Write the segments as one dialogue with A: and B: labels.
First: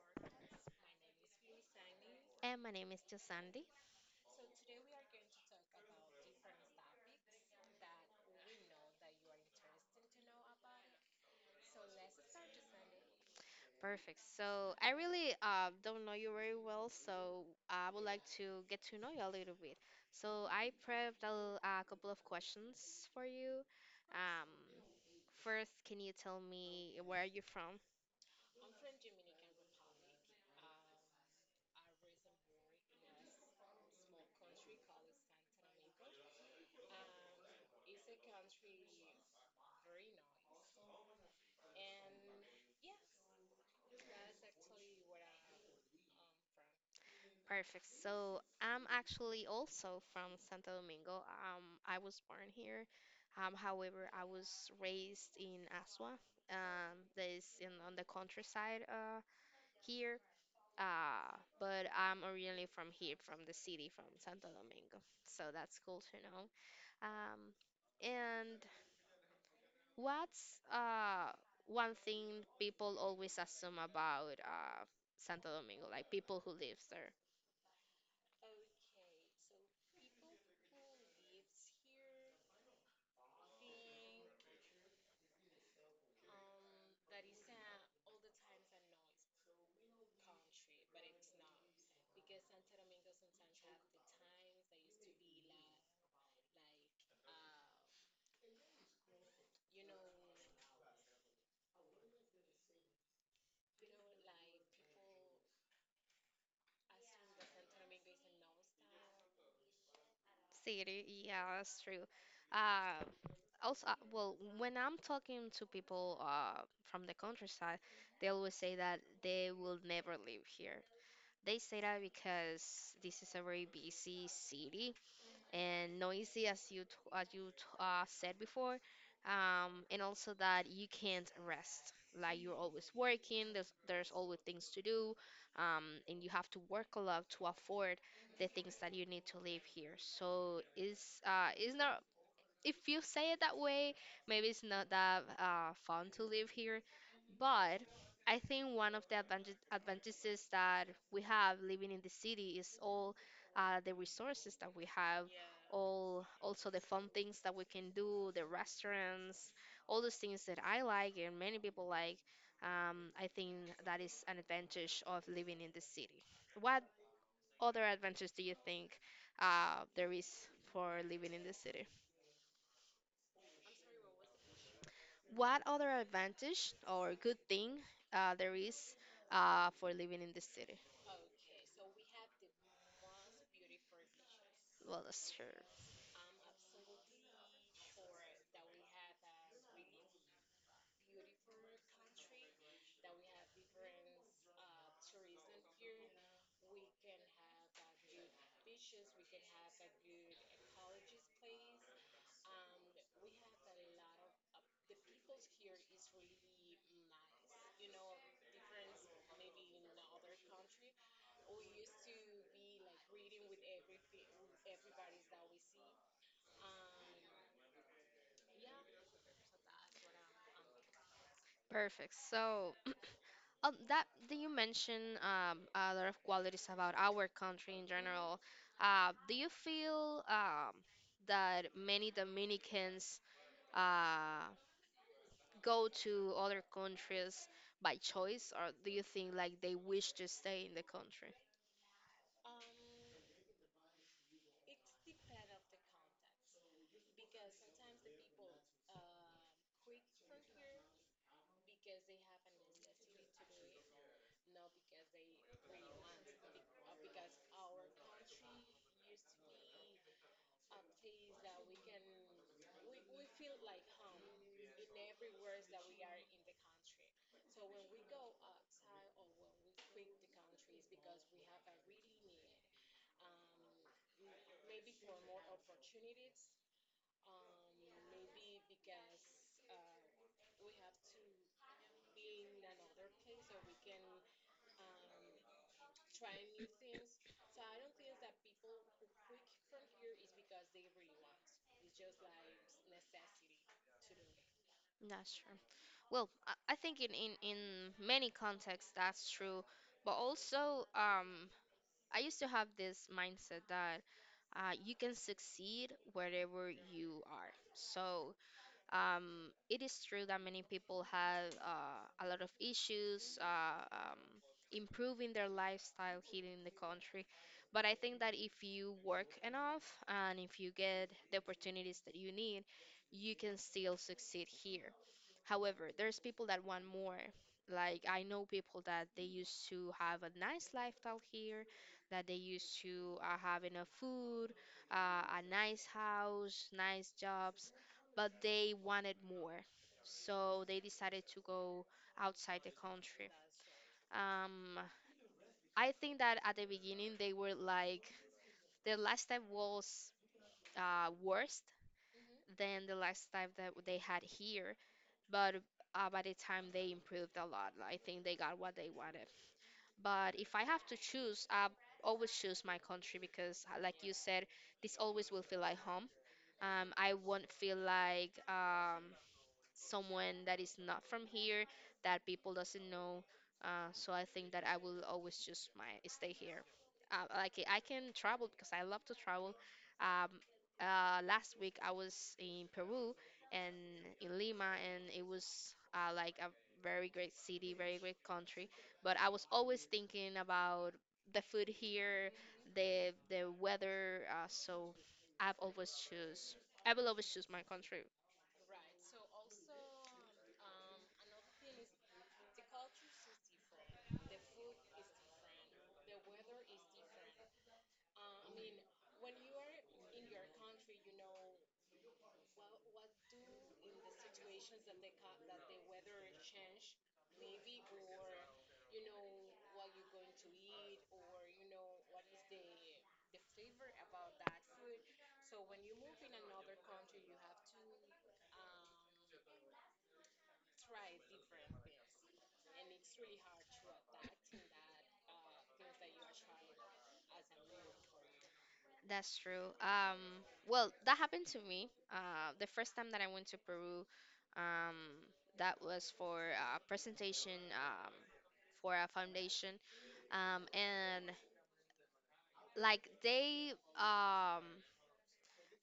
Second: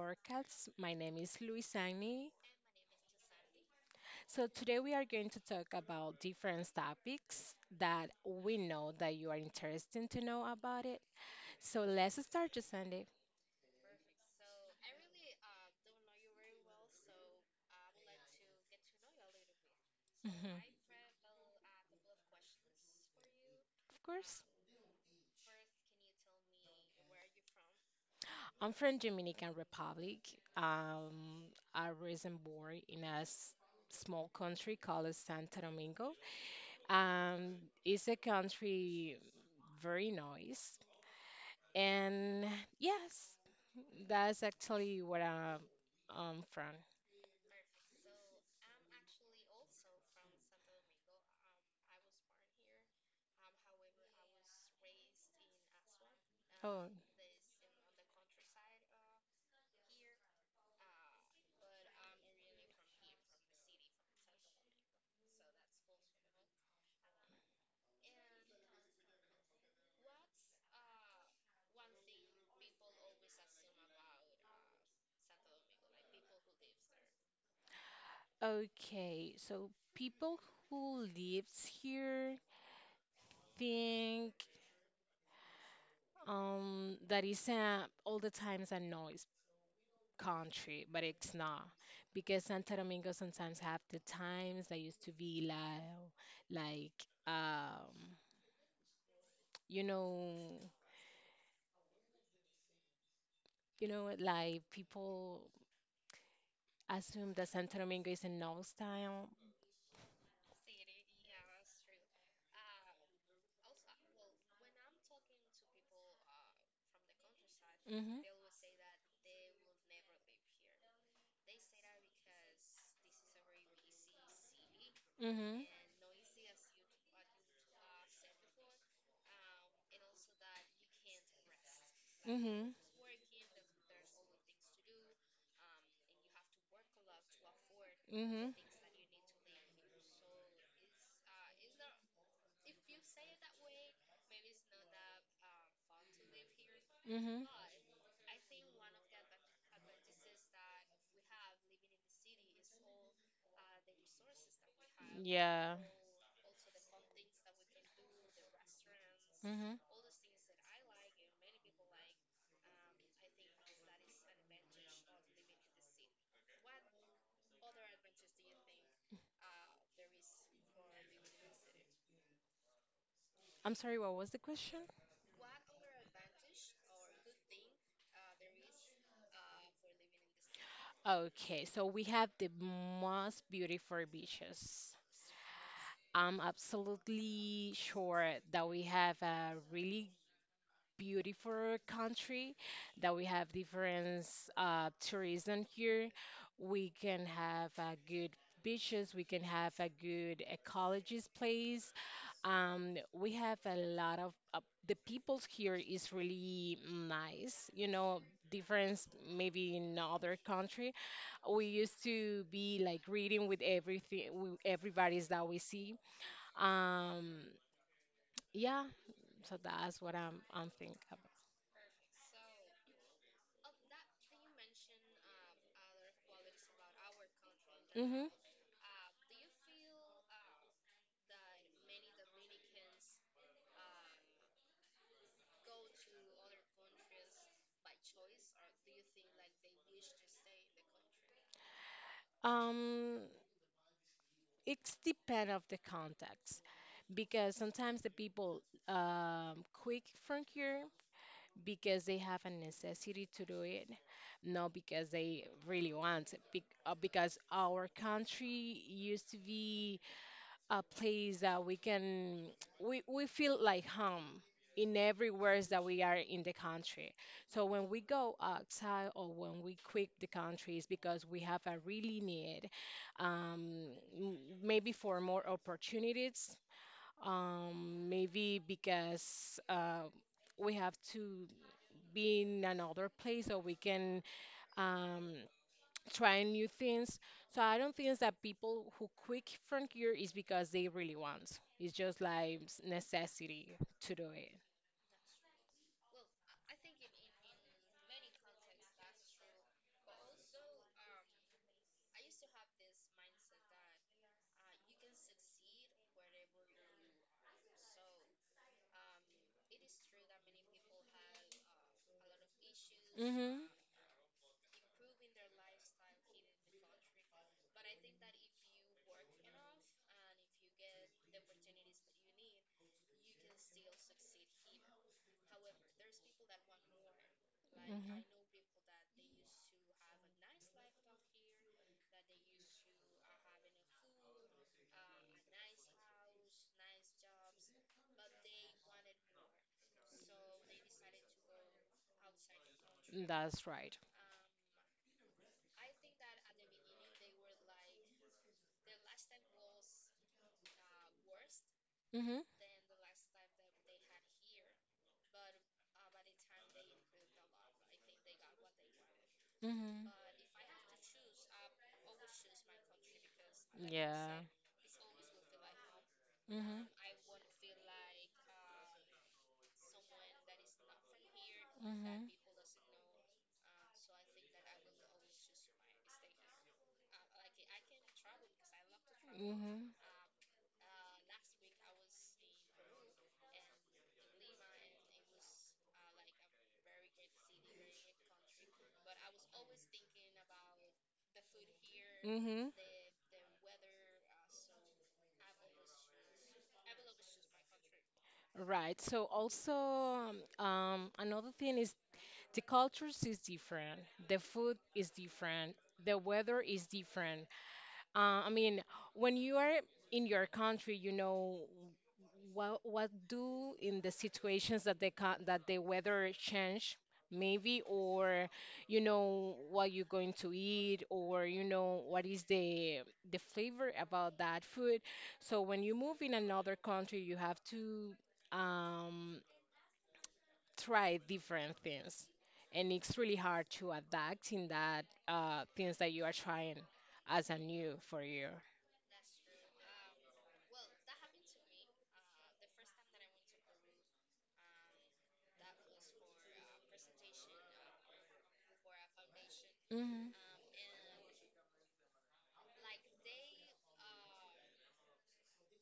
A: podcast. My name is Luisani. So today we are going to talk about different topics that we know that you are interested to know about it. So let's start, Sandy.
B: Perfect. So I really don't know you very well, so uh,
A: Hmm.
B: for you,
A: Of course.
B: um, first, can you tell me where are you from?
A: I'm from Dominican Republic. Um, I was born in a small country called Santo Domingo. Um, it's a country very nice. And yes, that's actually where I'm from.
B: Perfect. So I'm actually also from Santo Domingo. I was born here. However, I was raised in Asua.
A: Oh,
B: That is in on the countryside here. But I'm originally from here, from the city, from Santo Domingo. So that's cool to know. Um, and what's one thing people always assume about Santo Domingo, like people who live there?
A: okay. So people who lives here think that is all the times a noise country, but it's not because Santo Domingo sometimes have the times that used to be like um you know like people assume that Santo Domingo is a no style.
B: City, yeah, that's true. Uh, Also, well, when I'm talking to people from the countryside,
A: Mhm.
B: they always say that they will never live here. They say that because this is a very busy city
A: Mhm.
B: and noisy as you said before, and also that you can't rest, like you're
A: Mhm.
B: always working. There's always things to do, and you have to work a lot to afford the
A: Mhm.
B: things that you need to live here, so is not, if you say it that way, maybe it's not that fun to live here.
A: Mhm.
B: But I think one of the advantages that we have living in the city is all the resources that we have,
A: Yeah.
B: all also the fun things that we can do, the restaurants,
A: Mhm.
B: all those things that I like and many people like. I think that is an advantage of living in the city. What other advantages do you think there is for living in the city?
A: I'm sorry, what was the question?
B: What other advantage or good thing there is for living in the city?
A: Okay, so we have the most beautiful beaches.
B: Well, that's true.
A: I'm absolutely sure that we have a really beautiful country, that we have different tourism here. We can have a good beaches. We can have a good ecologist place. We have a lot of the people here is really nice. You know, difference maybe in other country. We used to be like reading with everything, with everybody's that we see. Um, yeah, so that's what I'm thinking about.
B: Perfect. So, that you mentioned a lot of qualities about our country in
A: Mm-hmm.
B: general. Do you feel, that many Dominicans uh, go to other countries by choice, or do you think like they wish to stay in the country?
A: Um, it's depend of the context, because sometimes the people quick from here because they have a necessity to do it, not because they really want it. Because our country used to be a place that we feel like home in everywhere that we are in the country. So when we go outside or when we quit the country, it's because we have a really need, um, maybe for more opportunities, maybe because we have to be in another place so we can um, trying new things. So I don't think that people who quit from here is because they really want. It's just like necessity to do it.
B: That's true. Well, I think in many contexts that's true, but also, I used to have this mindset that you can succeed wherever you are. So it is true that many people have a lot of issues
A: Mhm.
B: improving their lifestyle here in the country. But I think that if you work enough and if you get the opportunities that you need, you can still succeed here. However, there's people that want more. Like I
A: Mhm.
B: know people that they used to have a nice lifestyle here, that they used to have enough food, a nice house, nice jobs, but they wanted more. So they decided to go outside the country.
A: That's right.
B: Um, I think that at the beginning they were like, the last time was worse
A: Mhm.
B: than the last time that they had here, but by the time they improved a lot, I think they got what they wanted.
A: Mhm.
B: But if I have to choose, I always choose my country because, like you
A: Yeah.
B: said, this always will feel like home.
A: Mhm.
B: I won't feel like, someone that is not from here, that
A: Mhm.
B: people doesn't know. So I think that I will always choose my stay here. Like I can travel because I love to travel.
A: Mhm.
B: Um, last week I was in Peru and in Lima, and it was like a very great city, very great country. But I was always thinking about the food here,
A: Mhm.
B: the weather. So I've always choose. I will always choose my country.
A: Right. So also, another thing is the cultures is different. The food is different. The weather is different. I mean, when you are in your country, you know what do in the situations that they can, that the weather change maybe, or you know what you're going to eat, or you know what is the flavor about that food. So when you move in another country you have to um try different things, and it's really hard to adapt in that things that you are trying as a new for you.
B: That's true. Well, that happened to me. The first time that I went to Peru, um, that was for a presentation, for a foundation,
A: Hmm.
B: and like they, um,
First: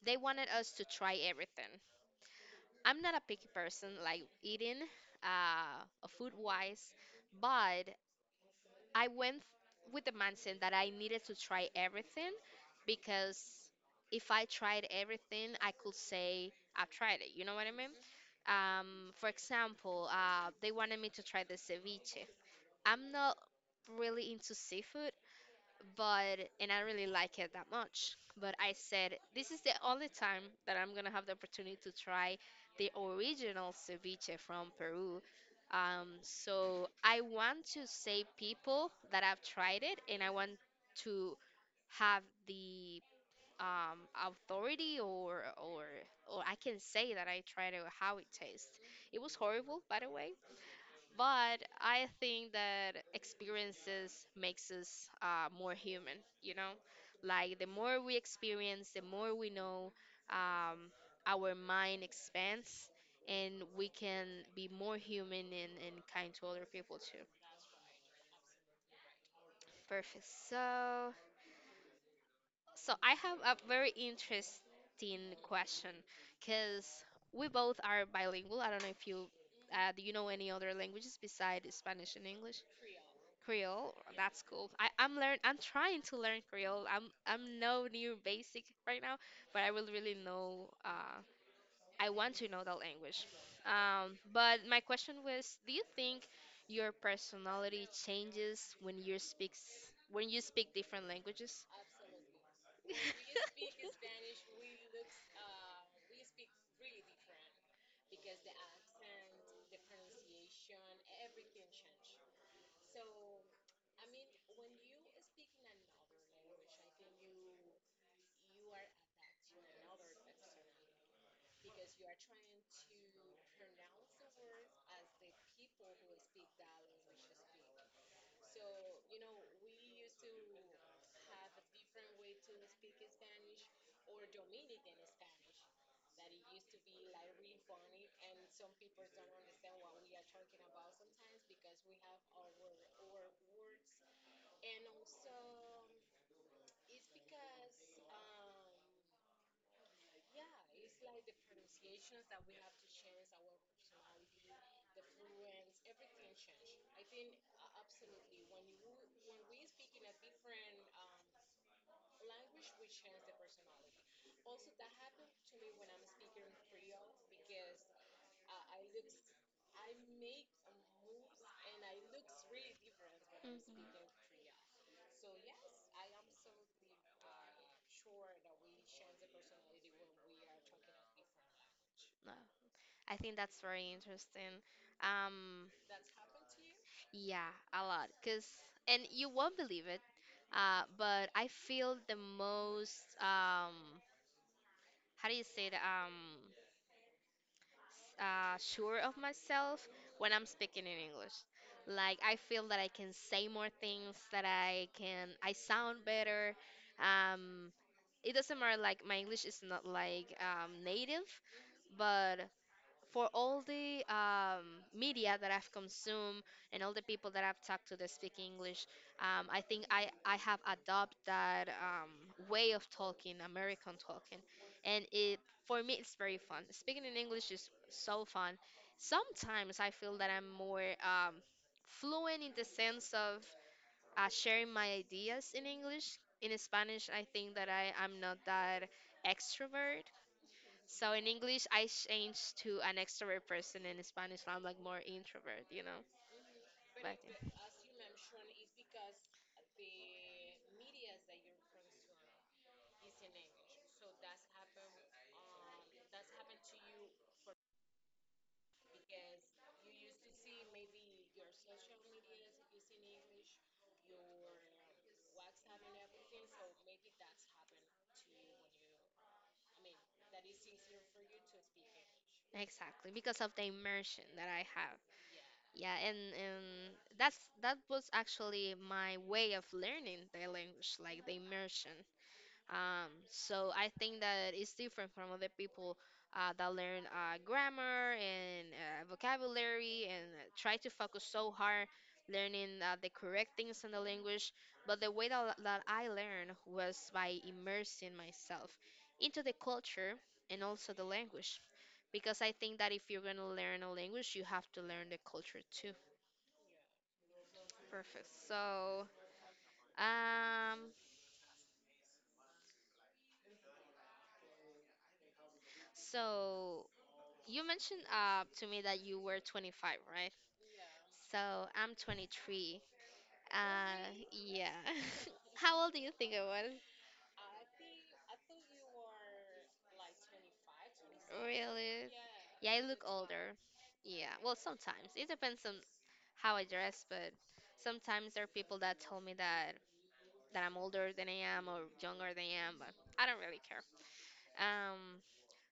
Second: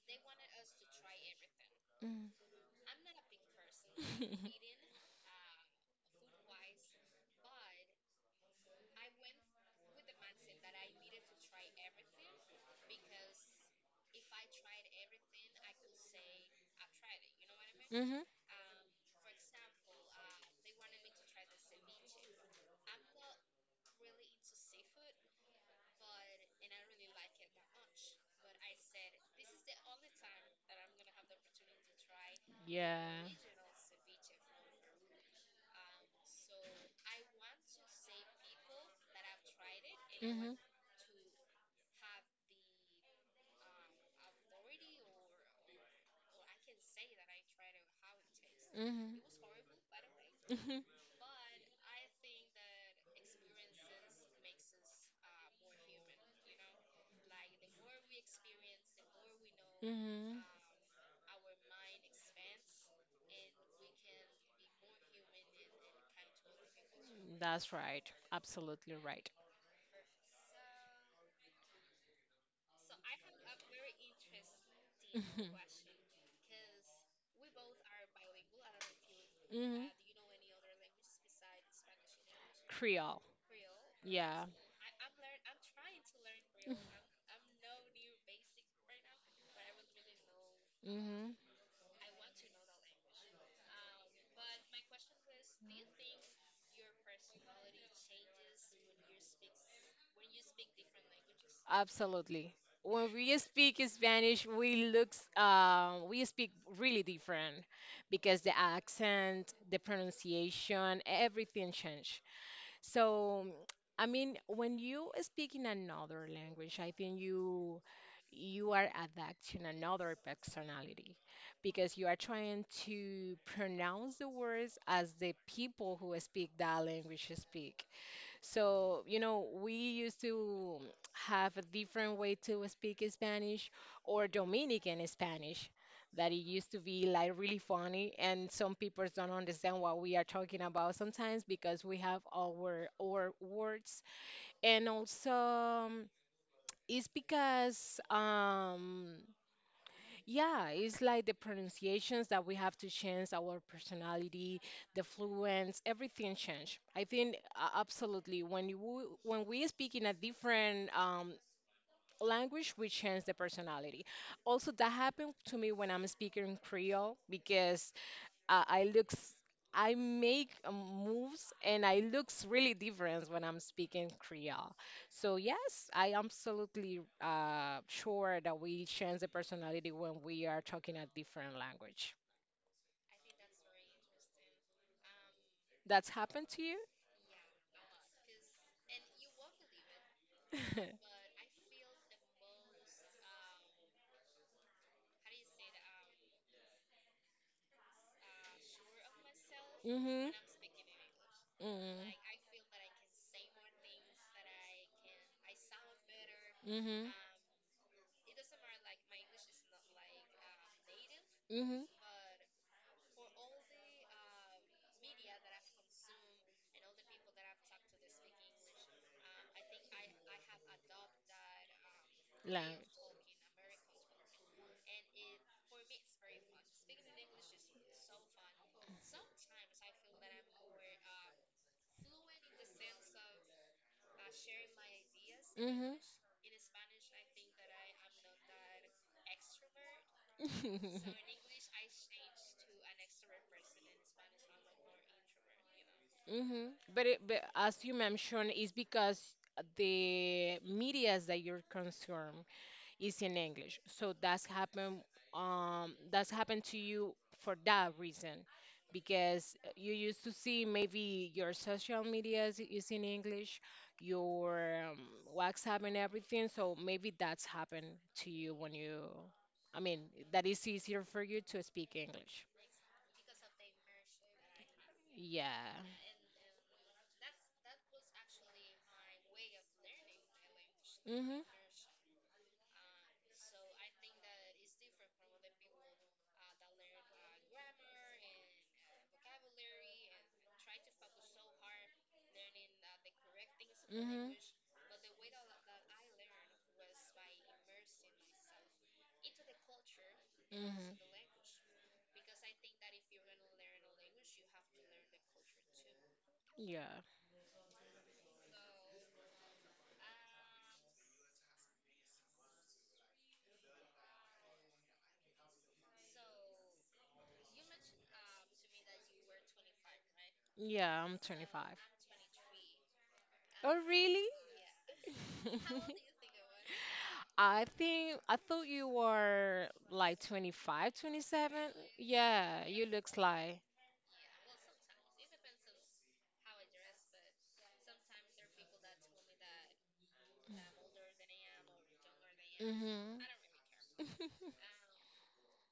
B: they wanted us to try everything.
A: Hmm.
B: I'm not a picky person, like eating, food wise, but I went with the mindset that I needed to try everything because if I tried everything, I could say I've tried it. You know what I mean?
A: Hmm.
B: For example, they wanted me to try the ceviche. I'm not really into seafood but and I really like it that much. But I said this is the only time that I'm gonna have the opportunity to try the
A: Yeah.
B: original ceviche from Peru. So I want to say people that have tried it, and I want
A: Hmm.
B: to have the, um, authority or or I can say that I tried it how it tastes.
A: Hmm.
B: It was horrible, by the way,
A: Hmm.
B: but I think that experiences makes us more human. You know, like the more we experience, the more we know.
A: Hmm.
B: Um, our mind expands, and we can be more human and kind to other people too.
A: That's right. Absolutely right.
B: Perfect. So, so I have a very interesting question because we both are bilingual. I don't know if you,
A: Hmm.
B: do you know any other languages besides Spanish and English?
A: Creole.
B: Creole. That's
A: Yeah.
B: cool. I, I'm learn. I'm trying to learn Creole. I'm no near basic right now, but I will really know.
A: Hmm.
B: I want to know that language. But my question was, do you think your personality changes when you speak different languages?
A: Absolutely. When we speak Spanish, we speak really different, because the accent, the pronunciation, everything change. So, I mean, when you speak in another language, I think you are adapting another personality, because you are trying to pronounce the words as the people who speak that language speak. So, you know, we used to have a different way to speak Spanish or Dominican Spanish that it used to be like really funny, and some people don't understand what we are talking about sometimes because we have our words. And also um, it's because yeah, it's like the pronunciations, that we have to change, our personality, the fluence, everything change. I think absolutely, when when we speak in a different language, we change the personality. Also, that happened to me when I'm speaking Creole, because uh, I looks I make moves, and I looks really different when I'm
B: Mhm.
A: speaking Creole. So yes, I absolutely sure that we change the personality when we are talking a different language.
B: No, I think that's very interesting. Um,
A: That's happened to you?
B: Yeah, a lot. Cause and you won't believe it, but I feel the most, how do you say that, sure of myself when
A: Mm-hmm.
B: I'm speaking in English. Like I
A: Mm-hmm.
B: feel that I can say more things, that I sound better.
A: Mm-hmm.
B: Um, it doesn't matter, like my English is not like native,
A: Mm-hmm.
B: but for all the media that I've consumed and all the people that I've talked to that speak English, I think I have adopted that, way of
A: Language.
B: talking, American talking. And it, for me, it's very fun. Speaking in English is so fun. Sometimes I feel that I'm more, fluent in the sense of sharing my ideas in
A: Mm-hmm.
B: English. In Spanish, I think that I'm not that extrovert. So in English, I changed to an extrovert person. In Spanish, I'm like more introvert, you know.
A: Hmm. But
B: But
A: it, but
B: yeah.
A: as you mentioned, it's because the medias that you're consume is in English. So that's happened to you for that reason, because you used to see maybe your social medias is in English, your WhatsApp and everything. So maybe that's happened to you when you I mean, that is easier for you to speak English.
B: Exactly, because of the immersion that I have.
A: Yeah.
B: Yeah, and that was actually my way of learning the language, like the
A: Mm-hmm.
B: immersion. So I think that it's different from other people that learn grammar and vocabulary and try to focus so hard learning the correct things in the
A: Mhm.
B: language. But the way that I learned was by immersing myself into the culture and also
A: Mhm.
B: the language. Because I think that if you're going to learn a language, you have to learn the culture too.
A: Yeah.
B: Perfect. So, um, so you mentioned to me that you were 25, right?
A: Yeah, I'm
B: So
A: 25.
B: I'm 23.
A: Oh,
B: Uh,
A: really?
B: yeah. How old do you think I was?
A: I think I thought you were like 25, 27.
B: Really?
A: Yeah,
B: Yeah, I
A: you
B: look
A: looks
B: older.
A: like.
B: Yeah. Well, sometimes it depends on how I dress, but sometimes there are people that tell me that I'm older than I am or younger than I am, but
A: Mhm.
B: I don't really care. Um,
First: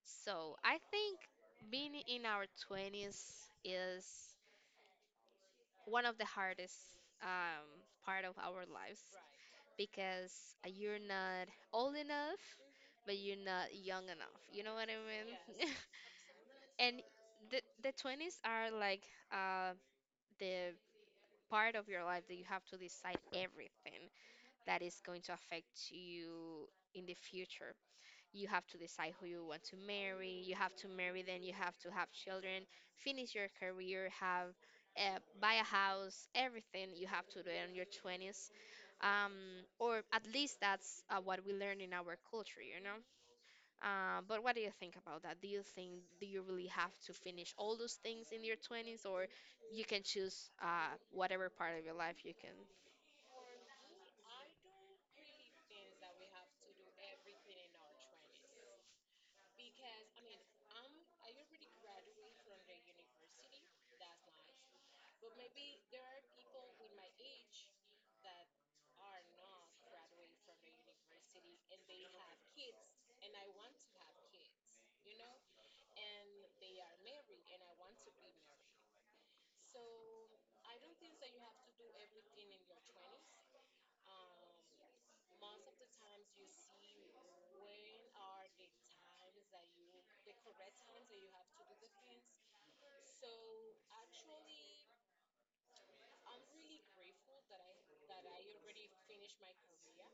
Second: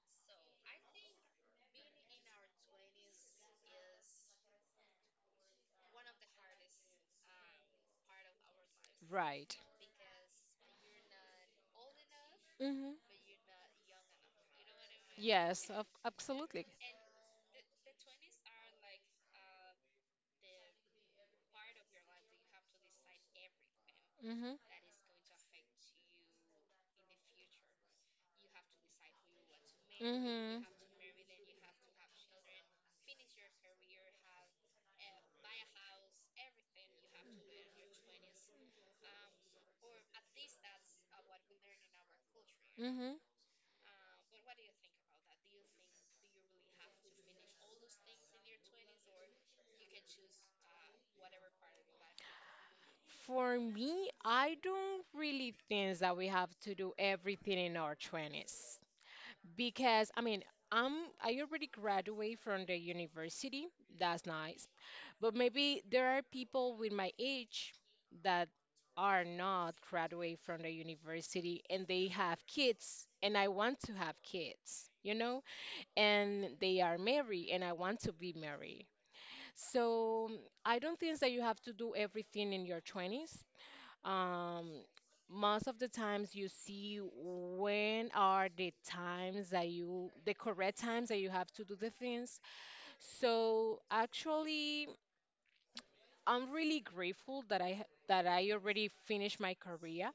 B: so I think being in our 20s is one of the hardest, um, part of our lives
A: Right.
B: because you're not old enough,
A: Mhm.
B: but you're not young enough. You know what I mean?
A: Yes, absolutely.
B: And the 20s are like uh, the part of your life that you have to decide everything
A: Mhm.
B: that is going to affect you in the future. You have to decide who you want to marry, you
A: Mhm.
B: have to marry, then you have to have children, finish your career, have, buy a house, everything you have to do in your 20s, um, or at least that's what we learn in our culture, you know.
A: Mhm.
B: But what do you think about that? Do you think do you really have to finish all those things in your 20s, or you can choose whatever part of your life you can.
A: For me, I don't really think that we have to do everything in our 20s, because I mean, I'm I already graduate from the university. That's nice. But maybe there are people with my age that are not graduate from the university, and they have kids and I want to have kids, you know? And they are married and I want to be married. So I don't think that you have to do everything in your 20s. um Most of the times you see when are the times, that you the correct times that you have to do the things. So actually I'm really grateful that I already finished my career,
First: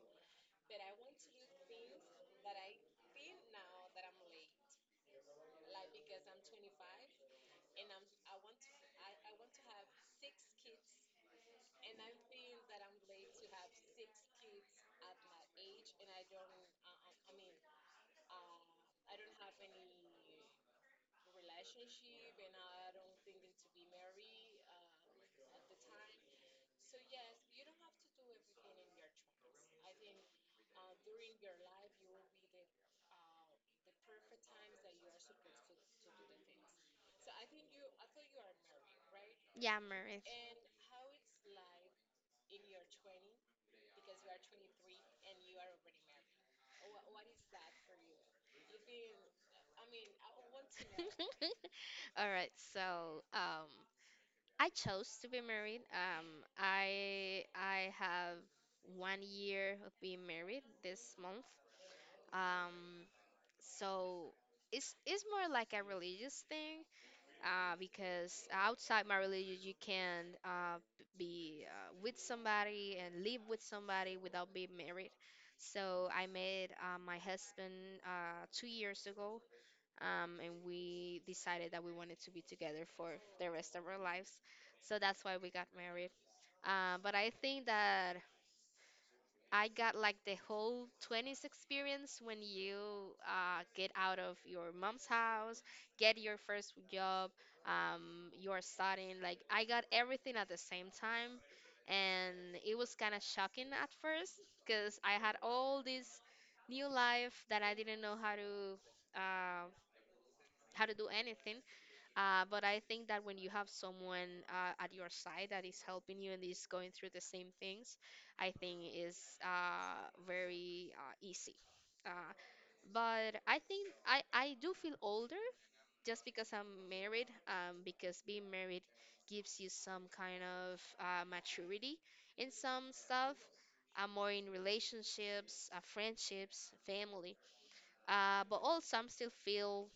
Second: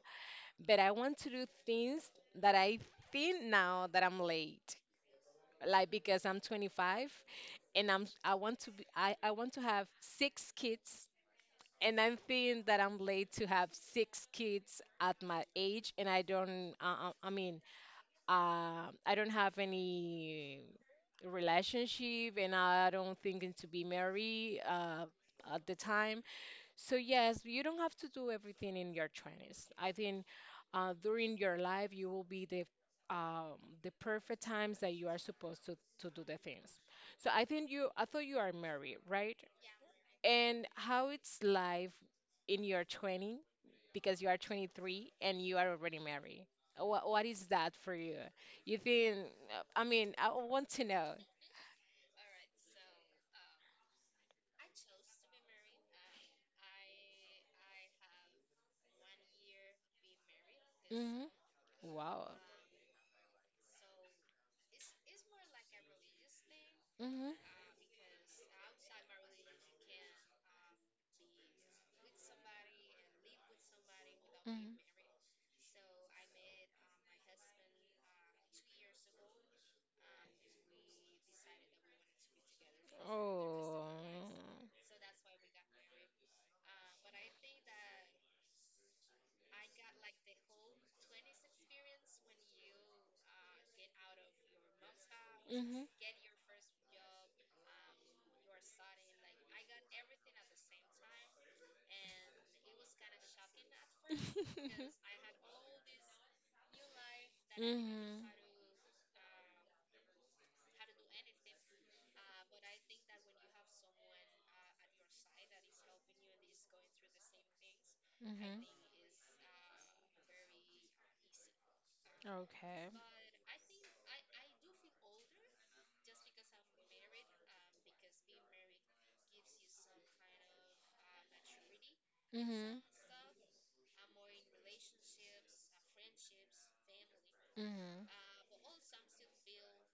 A: but I want to do things that I think now that I'm late, like because I'm 25, and I'm I want to be I want to have six kids, and I'm feeling that I'm late to have six kids at my age, and I don't. I mean, I don't have any relationship, and I don't thinking to be married at the time. So yes, you don't have to do everything in your 20s. I think during your life, you will be um, the perfect times that you are supposed to do the things. So I think I thought you are married, right?
B: Yeah, married.
A: And how it's life in your 20, because you are 23 and you are already married. What is that for you? You think, I mean, I want to know.
B: All right, so I chose to be married. I have 1 year of being married this
A: Hmm.
B: month.
A: Wow.
B: Um, so it's more like a religious thing,
A: Hmm.
B: because outside my religion you can be with somebody and live with somebody without being
A: Hmm.
B: married. So I met my husband 2 years ago, and we decided that we wanted to be together for the rest
A: Oh.
B: of our lives. So that's why we got married. But I think that I got like the whole 20s experience when you get out of your mom's house,
A: Hmm.
B: get your first job, you're studying. Like, I got everything at the same time. And it was kind of shocking at first because I had all this new life that I didn't know
A: Hmm.
B: how to. Uh, how to do anything but I think that when you have someone at your side that is helping you and is going through the same things, I think is very easy.
A: Hmm.
B: Uh,
A: Okay.
B: but I think I do feel older just because I'm married, because being married gives you some kind of maturity in
A: Mhm.
B: some stuff. I'm more in relationships, friendships, family.
A: Mhm.
B: But also, I'm still feel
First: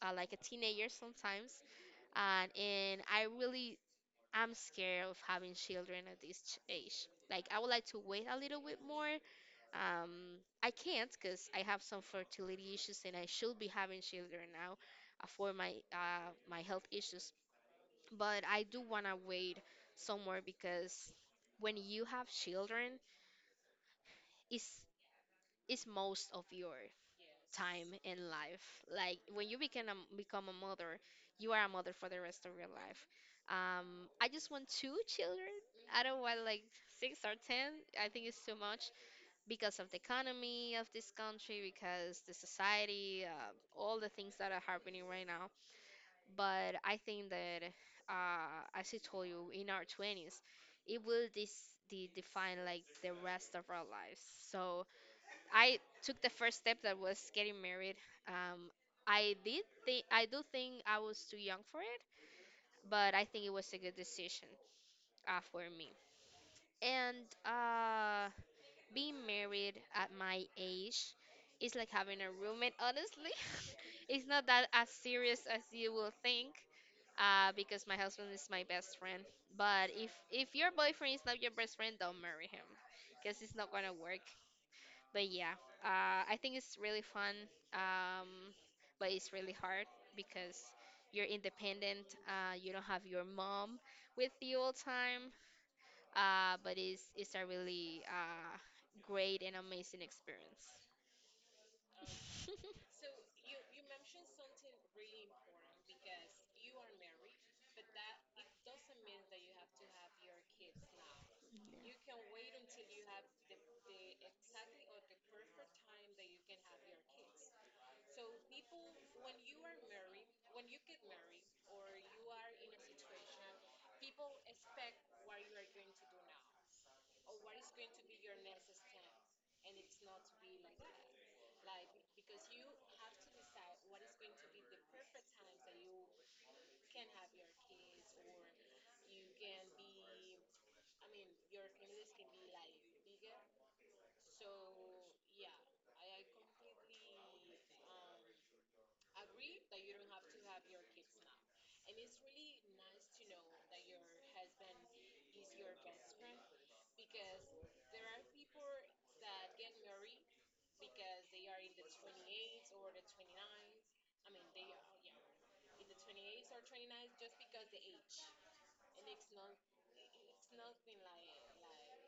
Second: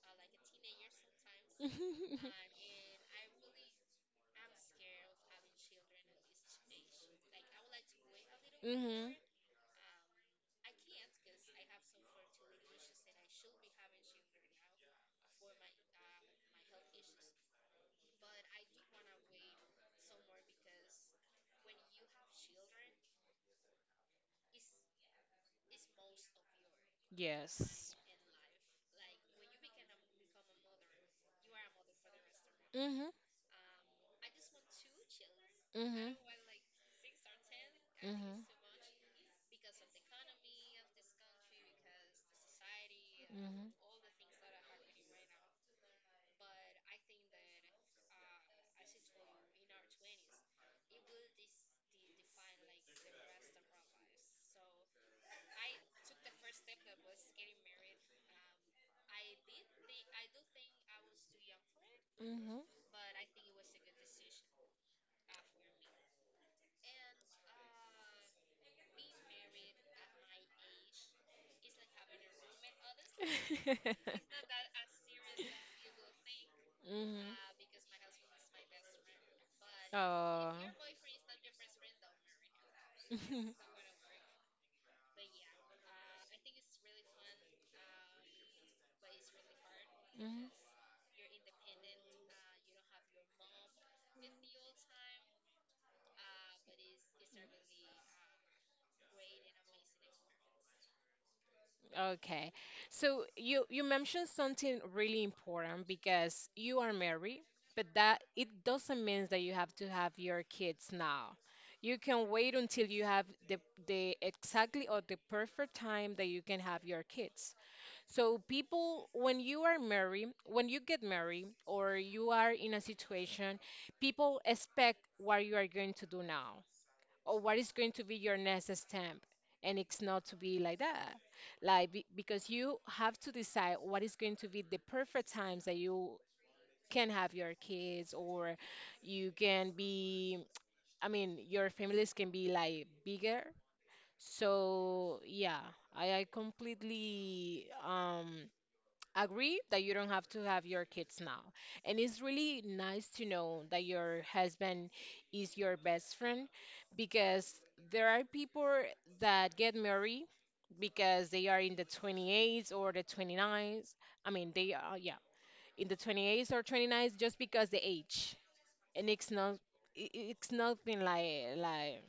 B: like a teenager sometimes, and and I really am scared of having children at this age. Like, I would like to wait a little bit more.
A: Mhm.
B: I can't because I have some fertility issues and I should be having children now, for my my health issues. But I do wanna wait somewhere because when you have children, it's it's most of yours time
A: Yes.
B: in life. Like when you become become a mother, you are a mother for the rest of your life.
A: Mhm.
B: I just want two children. I
A: Mhm.
B: don't want like six or ten. I think it's
A: Mhm.
B: too much because of the economy of this country,
A: Mhm.
B: because the society, all the things that are happening right now. But I think that, as I told you, in our twenties, it will this define like the rest of our lives. So I took the first step that was getting married. Um, I do think I was too young for it,
A: Mhm.
B: but I think it was a good decision for me. And uh, Being married at my age is like having a roommate. Honestly, it's not that as serious as you will think.
A: Mhm.
B: Because my husband is my best friend. But if
A: Oh.
B: if your boyfriend is not your best friend, don't marry him, because it's not gonna work. But yeah, I think it's really fun, um, but it's really hard
A: Mhm.
B: because you're independent. You don't have your mom with you all time. But it's a really great and amazing experience.
A: Okay. So you mentioned something really important, because you are married, but that it doesn't mean that you have to have your kids now. You can wait until you have the exactly or the perfect time that you can have your kids. So people, when you are married, when you get married or you are in a situation, people expect what you are going to do now, or what is going to be your next step, and it's not to be like that, like because you have to decide what is going to be the perfect times that you can have your kids, or you can be I mean, your families can be like bigger. So yeah, I completely agree that you don't have to have your kids now. And it's really nice to know that your husband is your best friend, because there are people that get married because they are in the 28s or the 29s. I mean, they are, yeah, in the 28s or 29s just because the age. And it's not, it's nothing like,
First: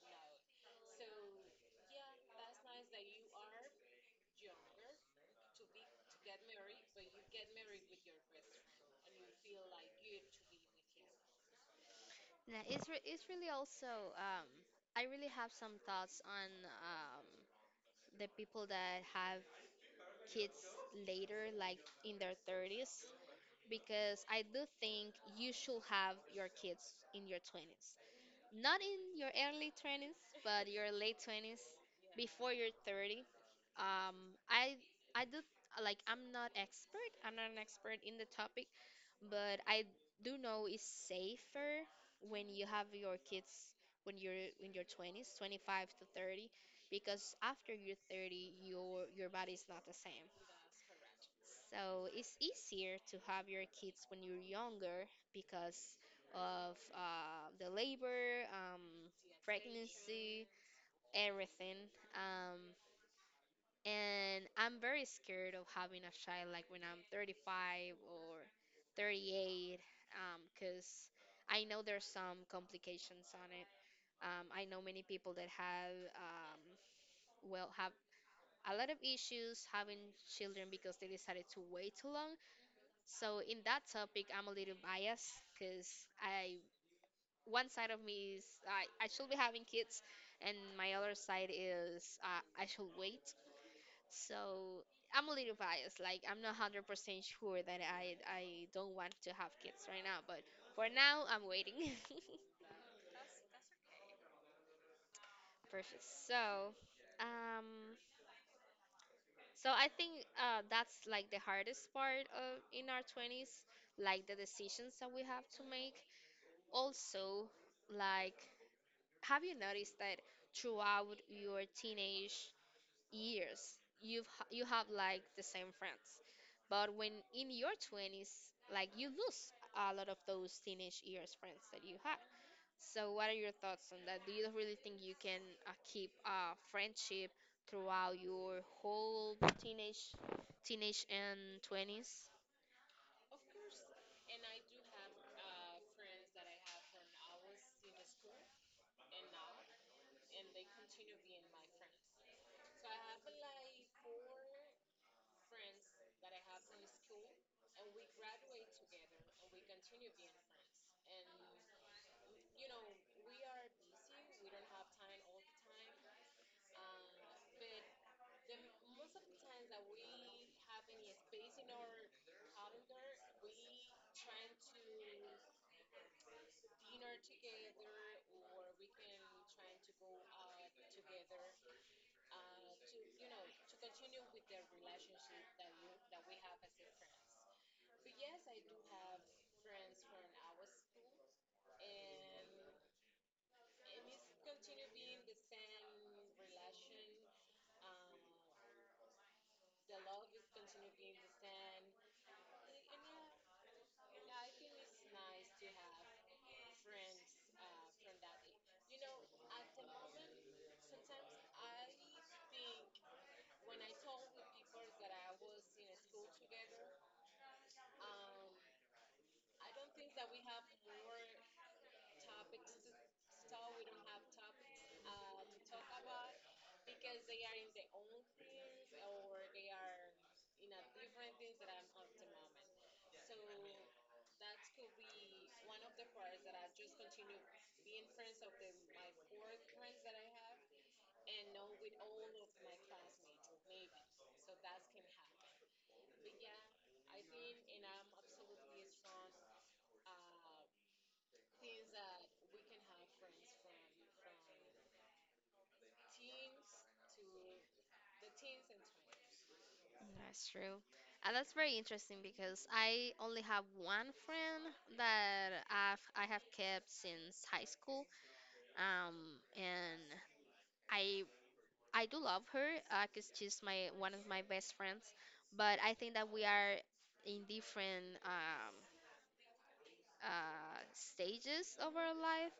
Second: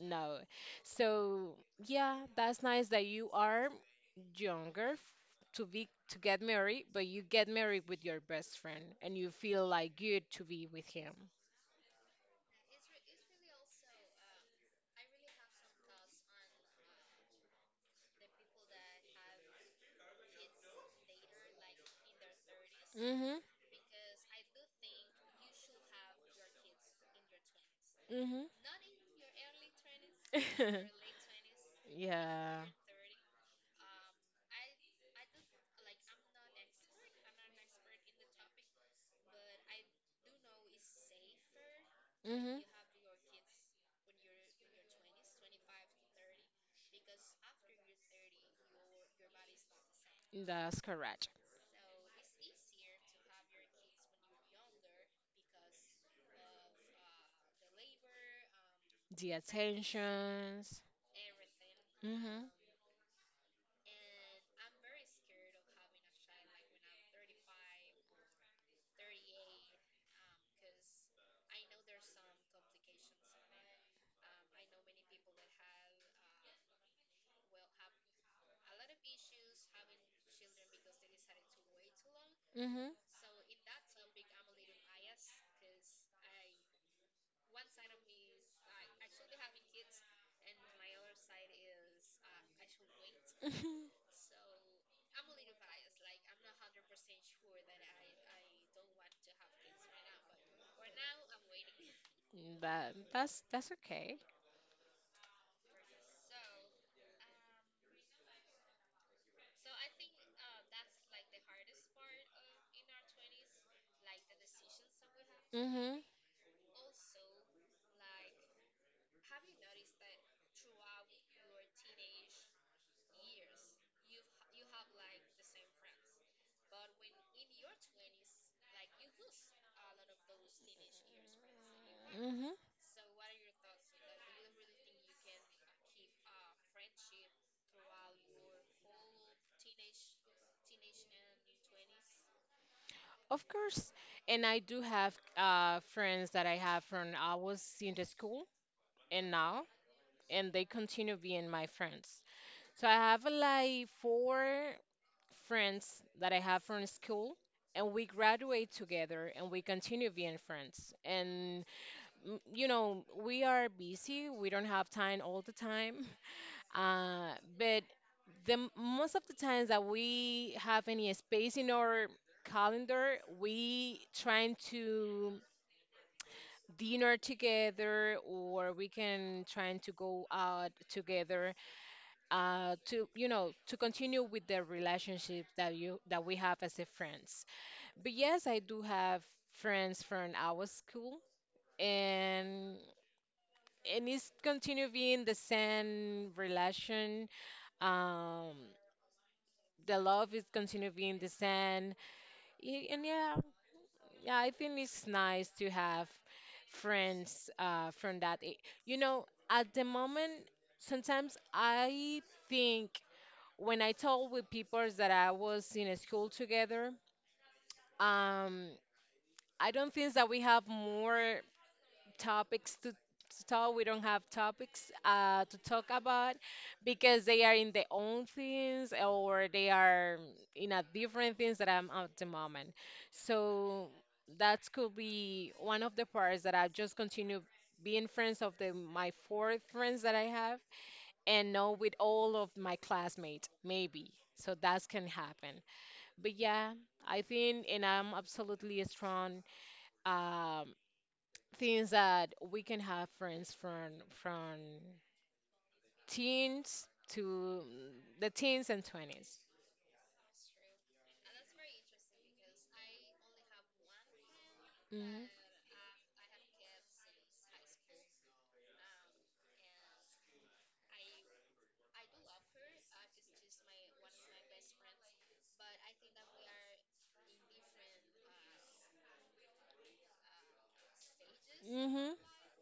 A: no. So, yeah, that's nice that you are younger to be to get married, but you get married with your best friend and you feel like good to be with him.
B: Yeah, it's really also, um I really have some thoughts on, um the people that have kids later, like in their 30s,
A: Mhm.
B: because I do think you should have your kids in your 20s.
A: Mhm.
B: Not in your early 20s, but your late 20s before
A: Yeah.
B: you're 30. Um, I I do like I'm not expert. I'm not an expert in the topic, but I do know it's safer when
A: Mhm.
B: you have your kids when you're in your 20s, 25 to 30, because after you're 30, your body's not the same.
A: That's correct.
B: So it's easier to have your kids when you're younger because of the labor,
A: The
B: pregnancy,
A: attentions.
B: everything.
A: Mhm.
B: Um, and I'm very scared of having a child like when I'm 35 or 38 because I know there's some complications on it. I know many people that have, have a lot of issues having children because they decided to wait too long.
A: Mhm.
B: So in that topic, I'm a little biased because I, one side of me is I should be having kids, and my other side is, I should wait. So I'm a little biased. Like, I'm not 100% sure that I don't want to have kids right now, but for now I'm waiting.
A: That's okay.
B: Perfect. So, um, so I think that's like the hardest part of in our twenties, like the decisions that we have to make.
A: Mhm.
B: Also, like, have you noticed that throughout your teenage years, you have like the same friends, but when in your 20s, like you lose a lot of those teenage years friends that you had.
A: Mhm.
B: So what are your thoughts on that? Do you really think you can keep a friendship throughout your whole teenage and 20s?
A: Of course. And I do have friends that I have from I was in the school, and now, and they continue being my friends. So I have like four friends that I have from school, and we graduate together and we continue being friends. And you know, we are busy, we don't have time all the time, but the most of the times that we have any space in our calendar, we trying to dinner together or we can trying to go out together, to you know to continue with the relationship that we have as a friends. But yes, I do have friends from our school, and and it's continue being the same relation. Um, the love is continue being the same. And yeah, I think it's nice to have friends from that. You know, at the moment, sometimes I think when I talk with people that I was in a school together, um, I don't think that we have more topics to talk. We don't have topics to talk about, because they are in their own things, or they are in a different things that I'm at the moment. So that could be one of the parts that I just continue being friends of the my four friends that I have, and know with all of my classmates, maybe. So that can happen but yeah, I think, and I'm absolutely strong. Um, things that we can have friends from teens to the teens and 20s.
B: That's true. And that's very interesting because I only have one friend that I have kept since high school. Um, and I do love her because she's my one of my best friends. But I think that we are in different stages
A: Hmm.
B: of
A: Hmm.
B: our life,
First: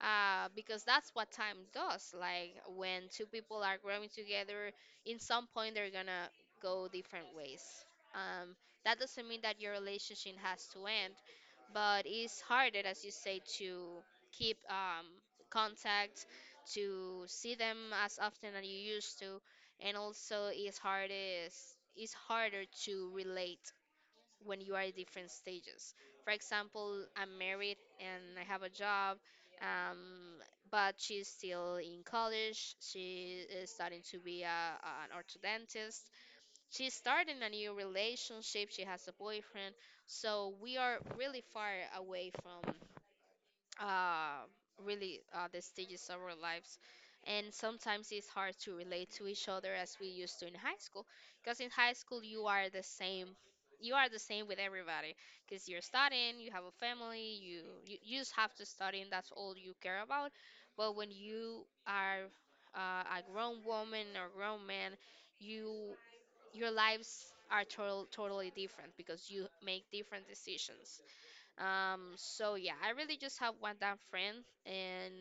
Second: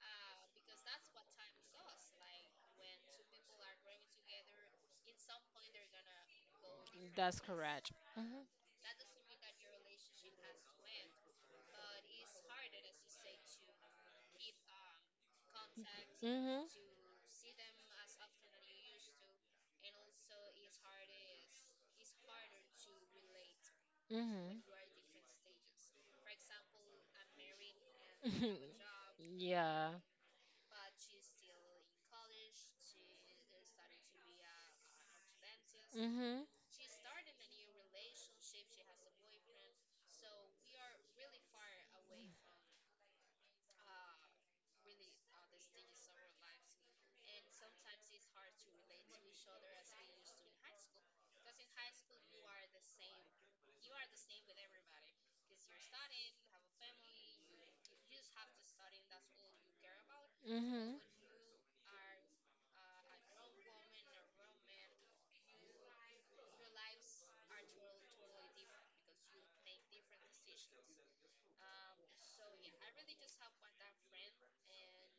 B: because that's what time does. Like when two people are growing together, in some point they're gonna go different
A: That's
B: ways.
A: correct. Hmm.
B: Um, that doesn't mean that your relationship has to end, but it's harder, as you say, to keep contact,
A: Hmm.
B: to see them as often as you used to, and also it's harder to relate
A: Hmm.
B: when you are at different stages. For example, I'm married and I have a job,
A: Yeah.
B: um, but she's still in college. She is starting to be an orthodontist.
A: Hmm.
B: She's starting a new relationship. She has a boyfriend. So we are really far away from uh, really the stages of our lives. And sometimes it's hard to relate to each other as we used to in high school, because in high school you are the same. You are the same with everybody, because you're studying, you have a family, you just have to study, and that's all you care about. But
A: Hmm.
B: when you are, a grown woman or grown man, you your lives are totally different because you make different decisions. So yeah, I really just have one damn friend, and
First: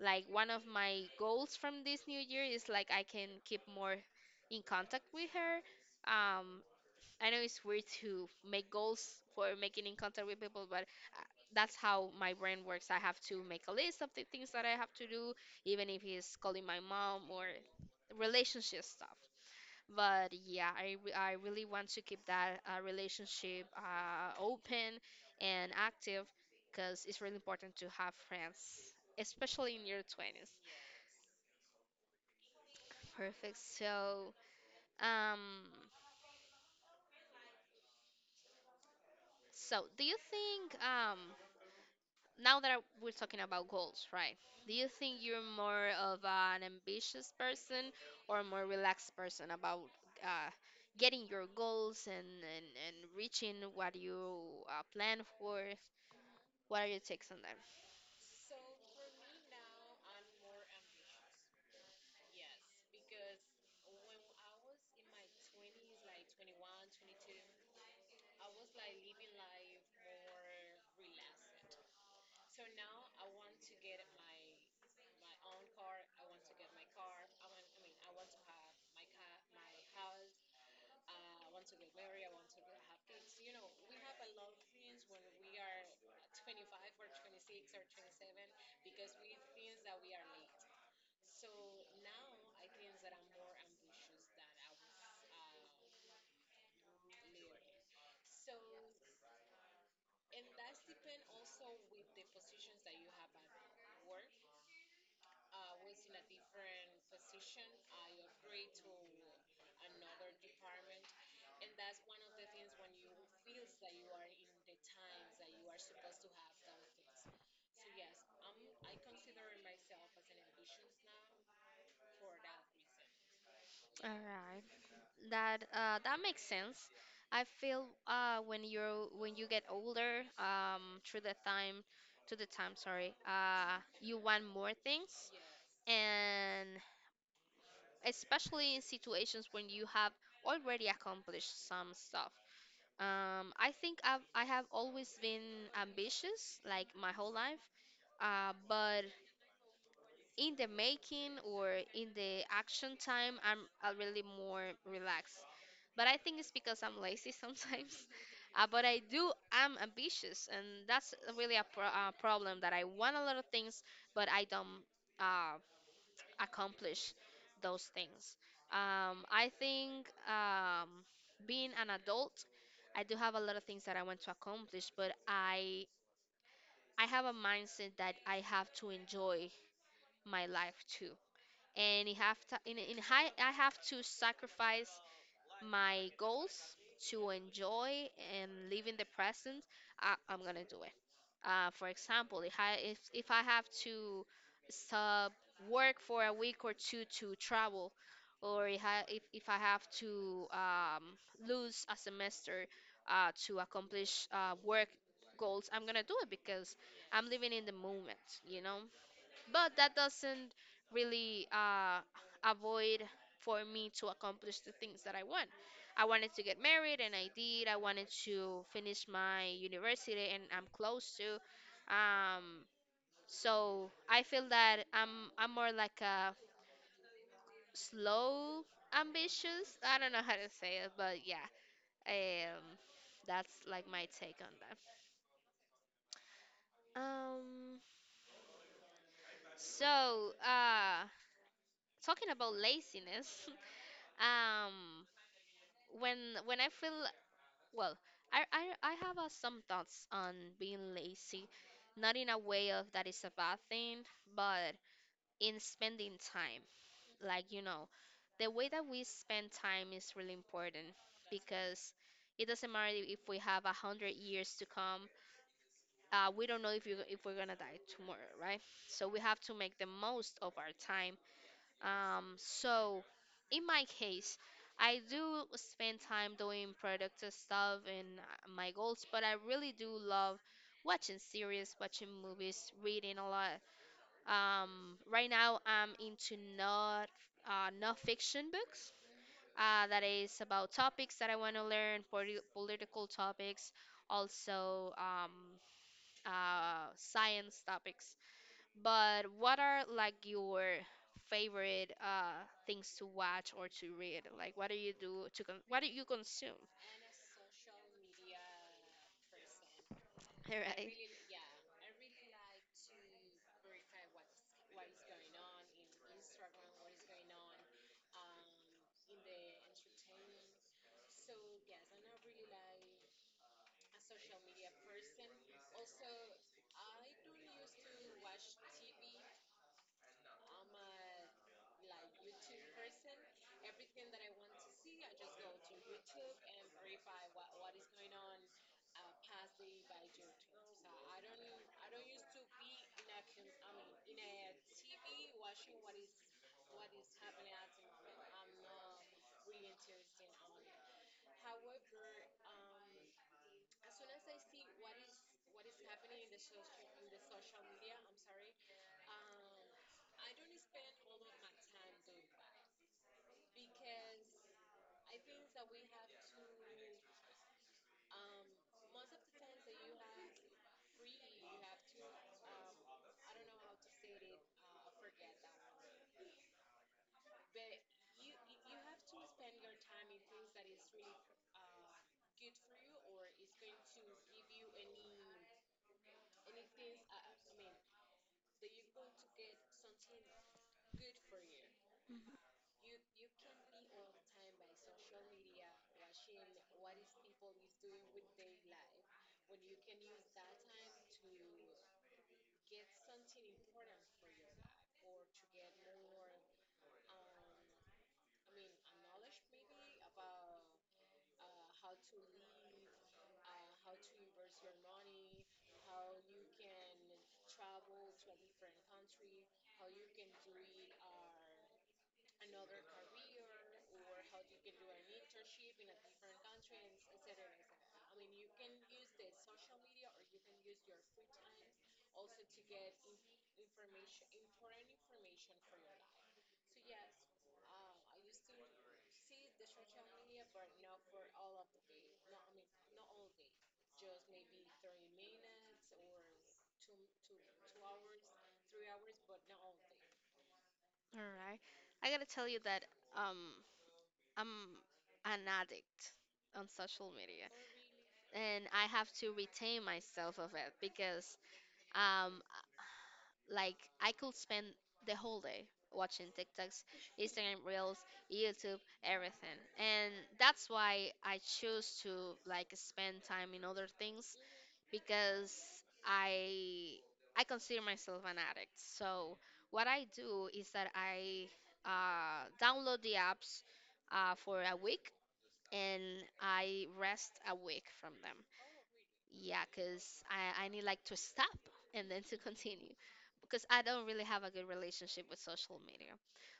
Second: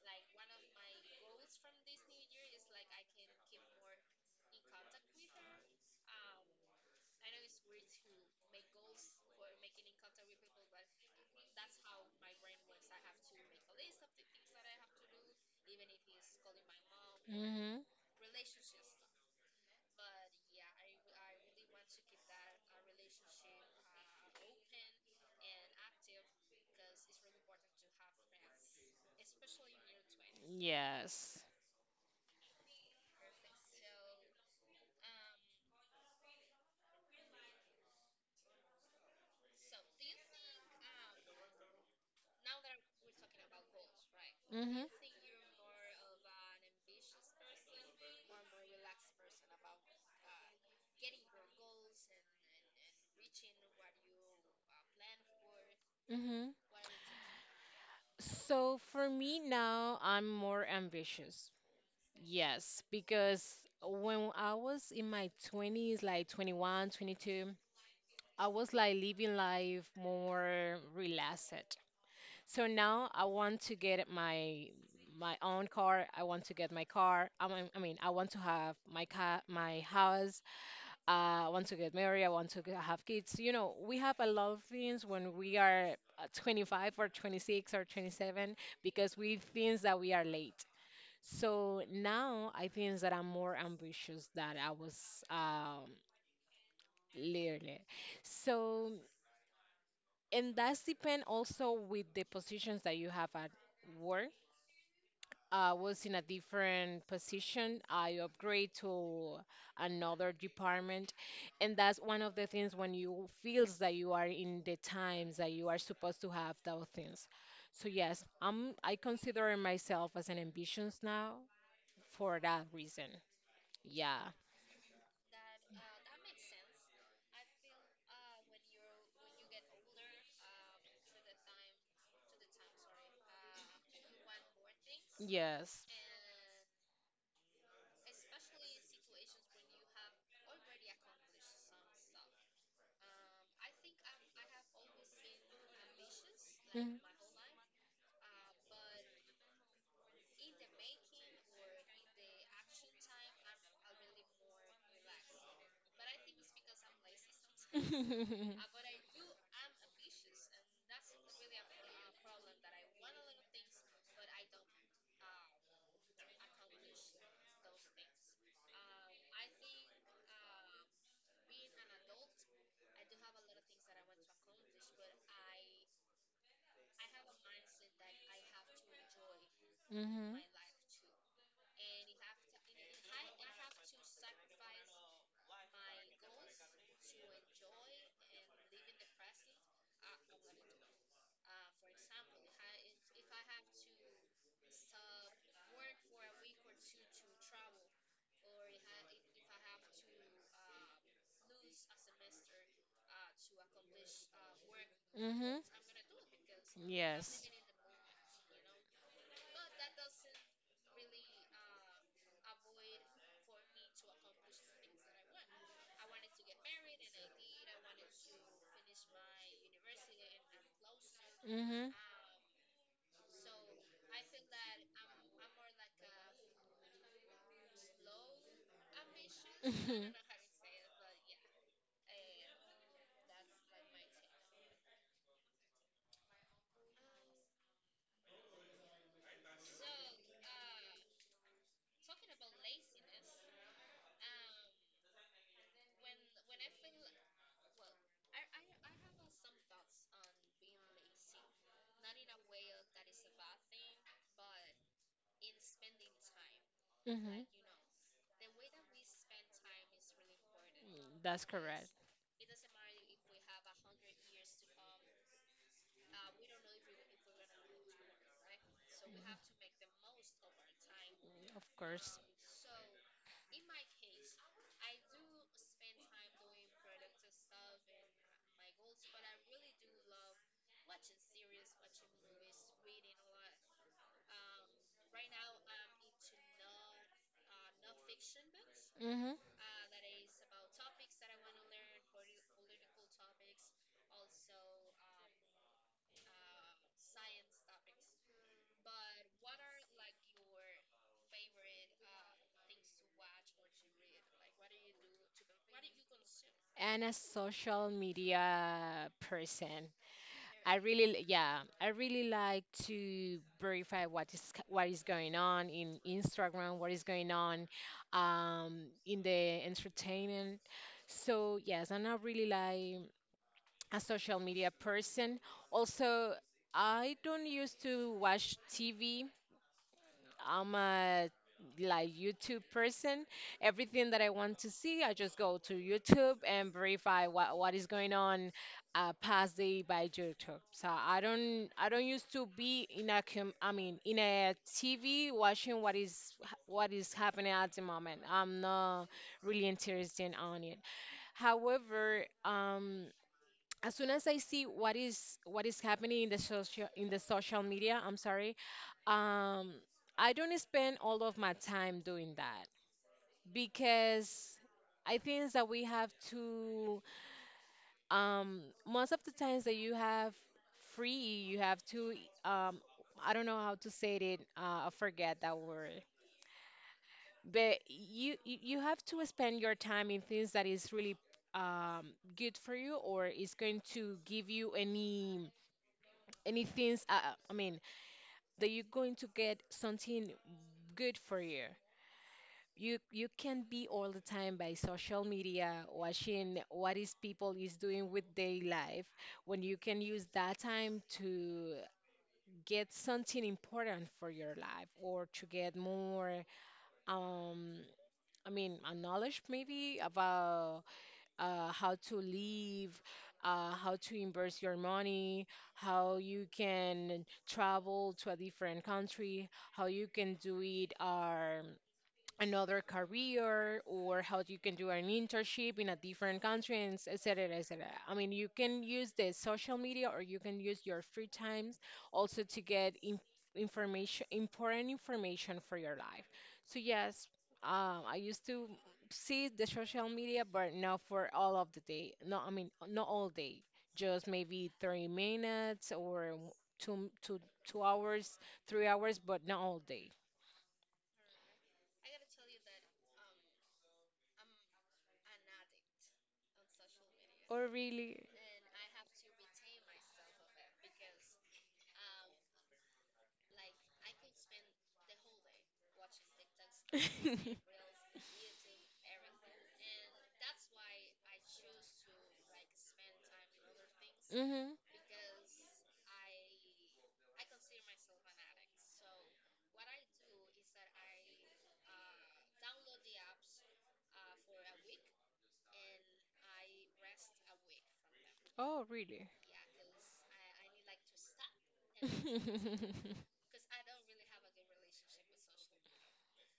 B: like one of my goals from this new year is like I can keep more in contact with her. Um, I know it's weird to make goals for making in contact with people, but uh, that's how my brain works. I have to make a list of the things that I have to do, even if it's calling my mom or
A: Hmm.
B: relationship stuff. But yeah, I really want to keep that relationship open and active because it's really important to have friends, especially in your 20s.
A: Yes.
B: Perfect. So, um, so do you think, now that we're talking about goals, right? Do
A: Hmm.
B: you think you're more of an ambitious person or a more relaxed person about uh, getting your goals and, reaching what you plan for?
A: Hmm.
B: What are your takes on that?
A: So for me now, I'm more ambitious. Yes, because when I was in my 20s, like 21, 22, I was like living life more relaxed. So now I want to get my own car. I want to get my car. I mean, I want to have my car, my house. Want to get married, I want to have kids. You know, we have a lot of things when we are, 25 or 26 or 27 because we think that we are late. So now I think that I'm more ambitious than I was, um, later. So, and that's depend also with the positions that you have at work. I was in a different position. I upgrade to another department. And that's one of the things when you feels that you are in the times that you are supposed to have those things. So yes, I consider myself as an ambitious now for that reason.
B: All
A: Yeah.
B: right, that that makes sense. I feel, when you're when you get older, to the time, sorry, you want more things,
A: Yes.
B: and especially in situations when you have already accomplished some stuff. I think I have always been ambitious, like
A: Mhm.
B: my whole life, but in the making or in the action time, I'm already more relaxed. But I think it's because I'm lazy sometimes. But I do, I'm ambitious, and that's really a problem that I want a lot of things, but I don't uh, accomplish those things. I think being an adult, I do have a lot of things that I want to accomplish, but I have a mindset that I have to enjoy
A: Mhm.
B: my life too, and it have to, I have to sacrifice my goals to enjoy and live in the present. I'm gonna do it. For example, if I have to stop work for a week or two to travel, or if I have to lose a semester to accomplish work
A: Mm-hmm.
B: goals, I'm gonna do it because I'm
A: Yes.
B: living in the moment, you know, but that doesn't really avoid for me to accomplish the things that I want. I wanted to get married and I did. I wanted to finish my university and I'm close to.
A: Mm-hmm.
B: Um, so I feel that I'm more like a slow ambitious. I
A: Mm-hmm.
B: don't know how to say it, but yeah. Um, that's like my take on that. Um, so talking about laziness, um when when I feel well, I have some thoughts on being lazy, not in a way of that is a bad thing, but in spending time.
A: Mm-hmm.
B: Like, you know, the way that we spend time is really important
A: That's correct.
B: because it doesn't matter if we have 100 years to come. We don't know if you if we're gonna die tomorrow, right? So we have to make the most of our time,
A: Of course.
B: so in my case, I do spend time doing productive stuff and my goals, but I really do love watching series, watching movies, reading a lot. Right now I'm into not fiction books.
A: Mm-hmm.
B: That is about topics that I want to learn, political topics, also science topics. But what are like your favorite things to watch or to read? Like what do you do to con what do you consume?
A: And a social media person.
B: All
A: I
B: right.
A: really, yeah, I really like to verify what is, what is going on in Instagram, what is going on, in the entertainment. So yes, and I really like a social media person. Also, I don't used to watch TV. I'm a like YouTube person. Everything that I want to see, I just go to YouTube and verify what is going on, past day by YouTube. So I don't used to be in a, I mean in a TV watching what is happening at the moment. I'm not really interested on it. However, as soon as I see what is happening in the social media, I'm sorry, um, I don't spend all of my time doing that because I think that we have to, most of the times that you have free, you have to, um, I don't know how to say it. I forget that word, but you have to spend your time in things that is really, um, good for you or is going to give you anything, I mean that you're going to get something good for you. You can't be all the time by social media watching what is people is doing with their life when you can use that time to get something important for your life or to get more, um I mean a knowledge maybe about, how to live, how to invest your money, how you can travel to a different country, how you can do it. Another career or how you can do an internship in a different country and, et cetera, et cetera. I mean, you can use the social media or you can use your free times also to get in, information, important information for your life. So yes, I used to see the social media, but not for all of the day. No, I mean, not all day, just maybe 30 minutes or, two, two, 2 hours, 3 hours, but not all day.
B: All right. I gotta tell you that, um I'm an addict on social media
A: Or really?
B: and I have to retain myself of it because, um like I could spend the whole day watching TikToks, Instagram Reels, YouTube, everything. And that's why I choose to like spend time in other things
A: Mm-hmm.
B: because I I consider myself an addict. So what I do is that I download the apps for a week and I rest a week from them.
A: Oh, really?
B: Yeah, because I need like to stop and then to continue because I don't really have a good relationship with social media.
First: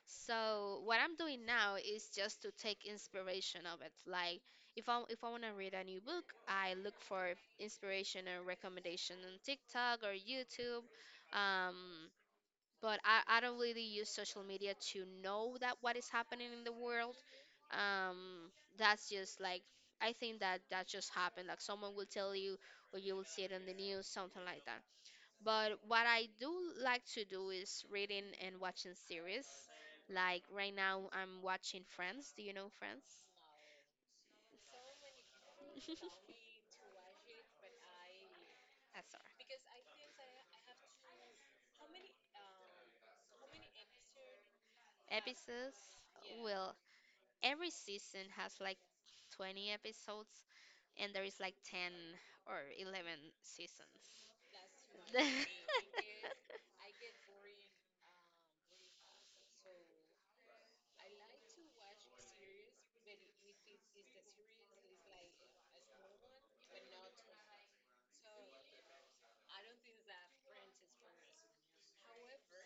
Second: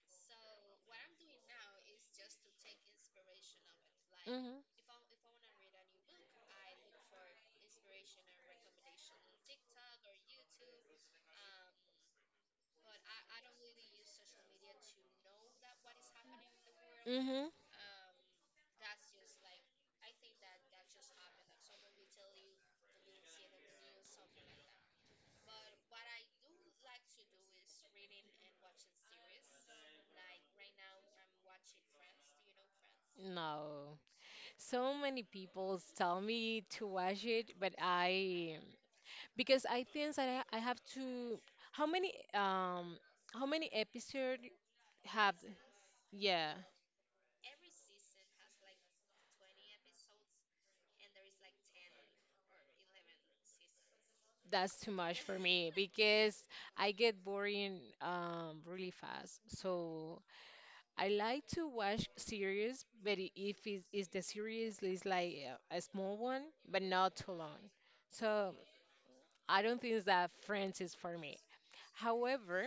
B: So what I'm doing now is just to take inspiration of it. Like
A: Mm-hmm.
B: if I want to read a new book, I look for inspiration and recommendation on TikTok or YouTube. Um, but I don't really use social media to know that what is happening in the world.
A: Mm-hmm.
B: Um, that's just like I think that that just happened. Like someone will tell you, or you will see it on the news, something like that. But what I do like to do is reading and watching series. Like right now, I'm watching Friends. Do you know Friends?
A: No. So many people tell me to watch it, but I,
B: That's all.
A: because I think that I have to, how many um how many episodes
B: Right.
A: have,
B: Episodes.
A: yeah,
B: Well, every season has like 20 episodes, and there is like 10 or 11 seasons.
A: that's too much for me because I get boring, really fast. So I like to watch series, but, if it's, if the series is like, a small one, but not too long. So I don't think that Friends is for me. However,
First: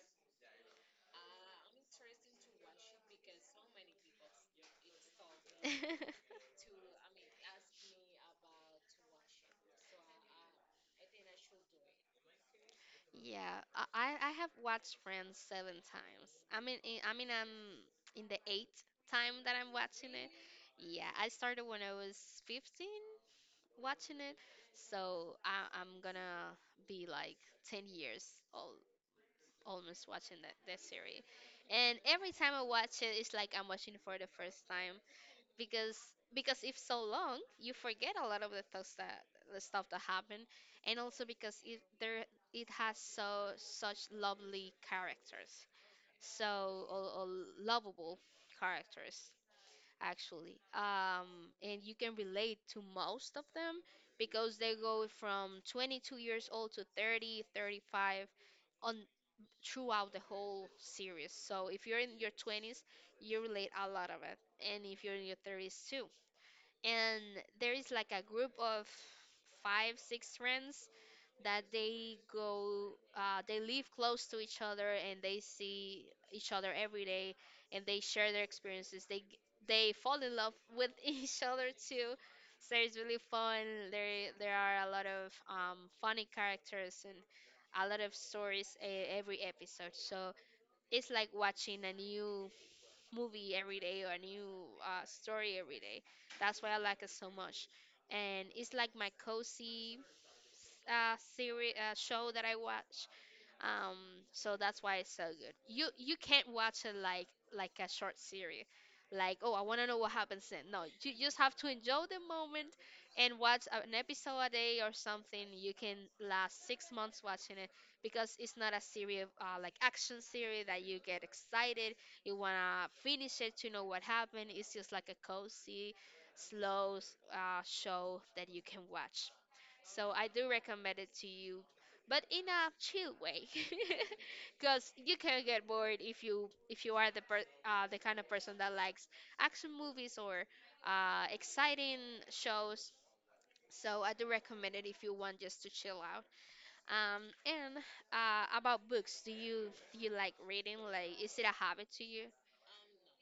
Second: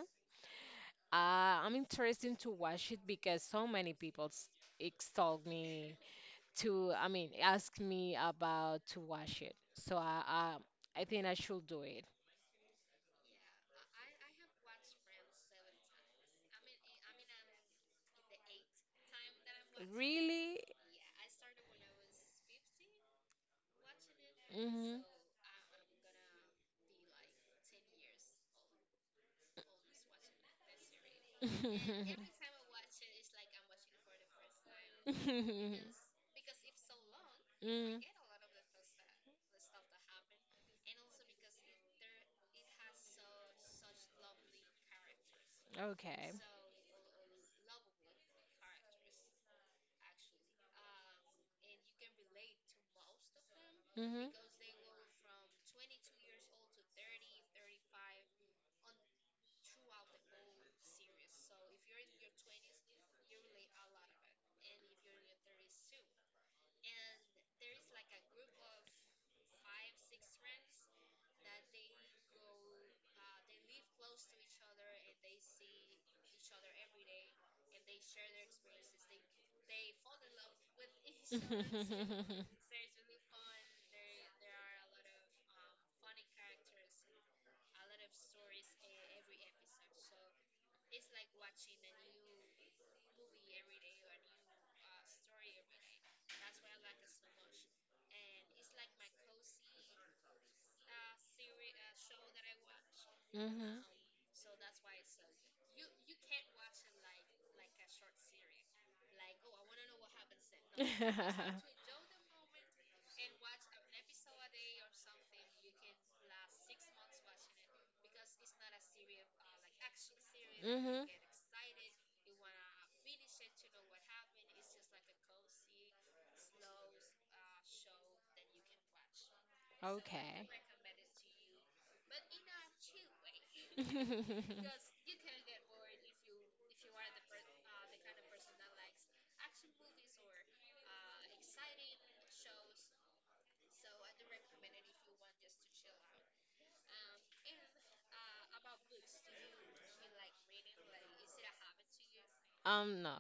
A: uh, I'm interested to watch it because so many people, extolled me to, I mean, ask me about to watch it. So I think I should do it.
B: Yeah, I have watched Friends seven times. I mean, I'm in the eighth time that I'm watching it.
A: Really?
B: Yeah, I started when I was 15 watching it,
A: Hmm.
B: so I'm gonna be like 10 years old almost watching that series. And every time I watch it, it's like I'm watching it for the first time. because because if so long you
A: Mm.
B: forget a lot of the stuff that happened, and also because it has such lovely characters
A: Okay.
B: so or lovable characters actually, and you can relate to most of them
A: Mhm.
B: because they go from 22 years old to thirty thirty five, on throughout the whole series. So if you're in your 20s you relate a lot of it, and if you're in your 30s too. And there is like a group of five six friends that they live close to each other and they see each other every day, and they share their experiences, they fall in love with each other too.
A: Mhm.
B: So it's really fun. There are a lot of funny characters and a lot of stories every episode, so it's like watching a new movie every day or a new story every day. That's why I like it so much. And it's like my cozy series show that I watch. Um, so that's why it's so good. You can't watch it like a short series, like, oh, I want to know what happens then.
A: Mhm.
B: No, you just have to enjoy the moment and watch an episode a day or something. You can last 6 months watching it because it's not a series, like action series that you get excited. You wanna finish it to know what happened. It's just like a cozy, slow show that you can watch. So I
A: Okay.
B: do recommend it to you, but in a chill way, because you can get bored if you are the kind of person that likes action movies or exciting shows. So I do recommend it if you want just to chill out. And about books, do you like reading? Like, is it a habit to you?
A: No.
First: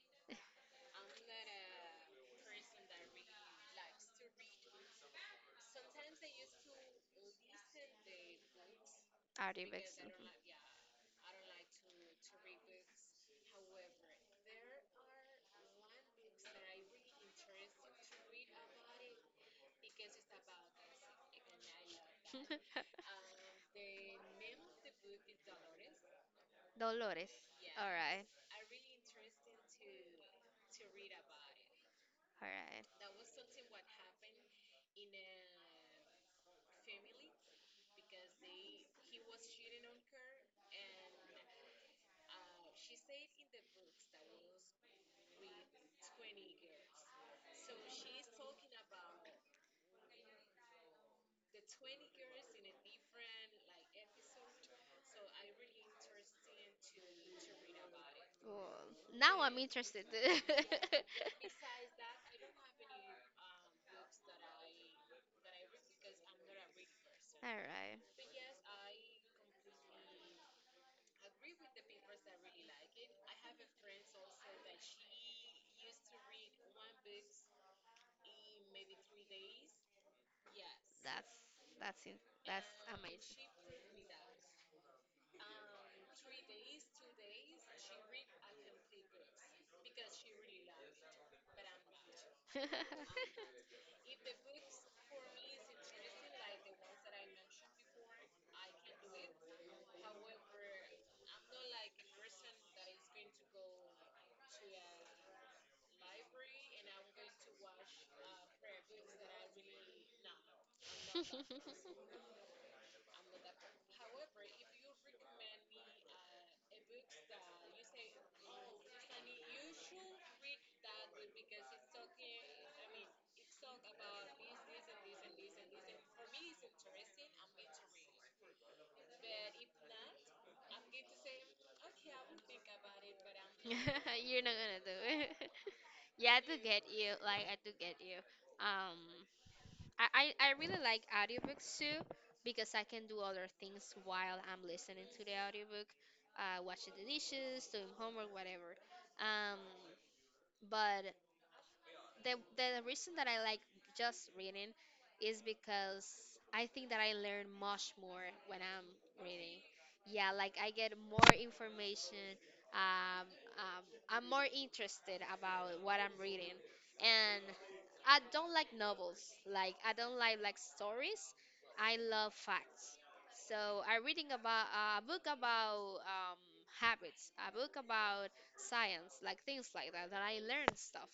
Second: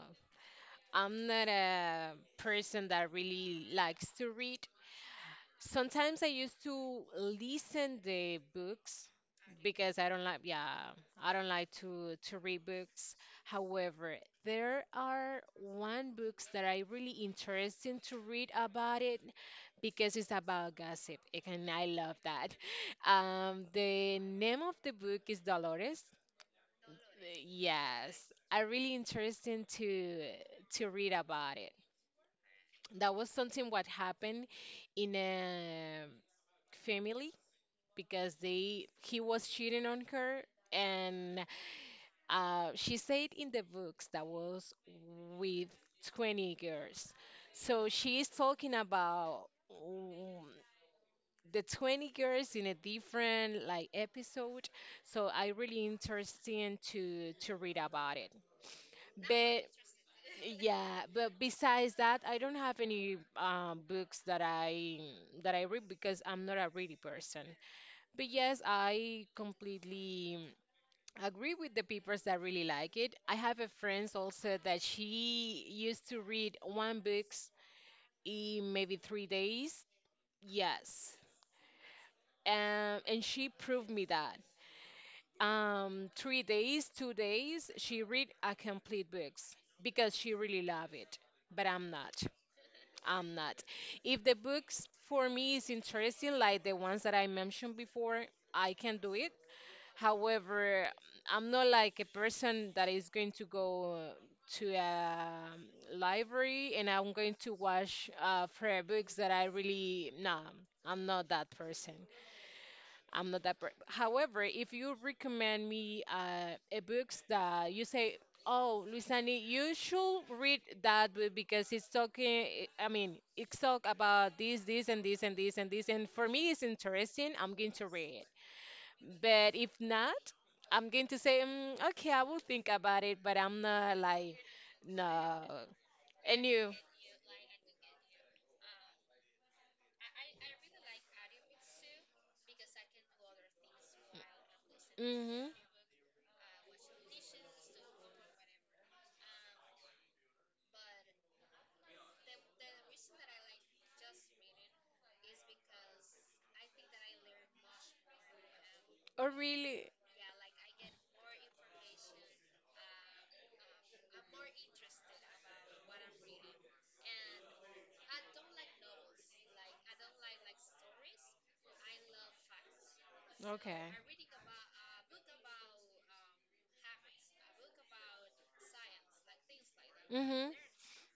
A: I'm not a person that really likes to read. Sometimes I used to listen the books because
B: Audiobooks.
A: I don't like, yeah, I don't like to read books. However, there are one books that I really interesting to read about it because it's about gossip and I love that. The name of the book is Dolores.
B: Dolores. All
A: Yes,
B: right,
A: I really interesting to read about it.
B: all right.
A: That was something what happened in a family because they he was cheating on her and, she said in the books that was with 20 girls. So she is talking about, the 20 girls in a different like episode, so I really interesting to read about it.
B: Well, now I'm
A: But
B: interested.
A: yeah, but besides that I don't have any, books that i read because I'm not a ready person.
B: All right.
A: But yes, I completely agree with the papers that really like it. I have a friend also that she used to read one books in maybe 3 days. Yes.
B: That's that's in, that's
A: And she
B: amazing.
A: proved me that. 3 days, 2 days, she read a complete books because she really love it. But I'm not. I'm not. If the books for me is interesting, like the ones that I mentioned before, I can do it. However, I'm not like a person that is going to go to a library and I'm going to watch, prayer books that I really, nah, I'm not that person. I'm not that. Per However, if you recommend me, a books that you say, oh, Luisani, you should read that book because it's talking. I mean, it's talk about this, this, and this, and this, and this. And for me, it's interesting. I'm going to read, but if not, I'm going to say, mm, okay, I will think about it, but I'm not like,
B: You're not gonna do
A: no.
B: it. Yeah, I
A: And
B: do
A: you?
B: get you. Like I do get you. Um, I really like audiobooks too because I can do other things while I'm listening to the
A: Mm-hmm.
B: audiobook, washing the dishes, doing homework, whatever. Um, but the reason that I like just reading is because I think that I learn much more when I'm
A: Oh,
B: reading.
A: really?
B: Yeah, like I get more information. Um, um, I'm more interested about what I'm reading, and I don't like novels. Like I don't like stories. I love facts.
A: Okay.
B: So I'm reading about a book about habits, a book about science, like things like that, that I
A: Mm-hmm.
B: learn stuff.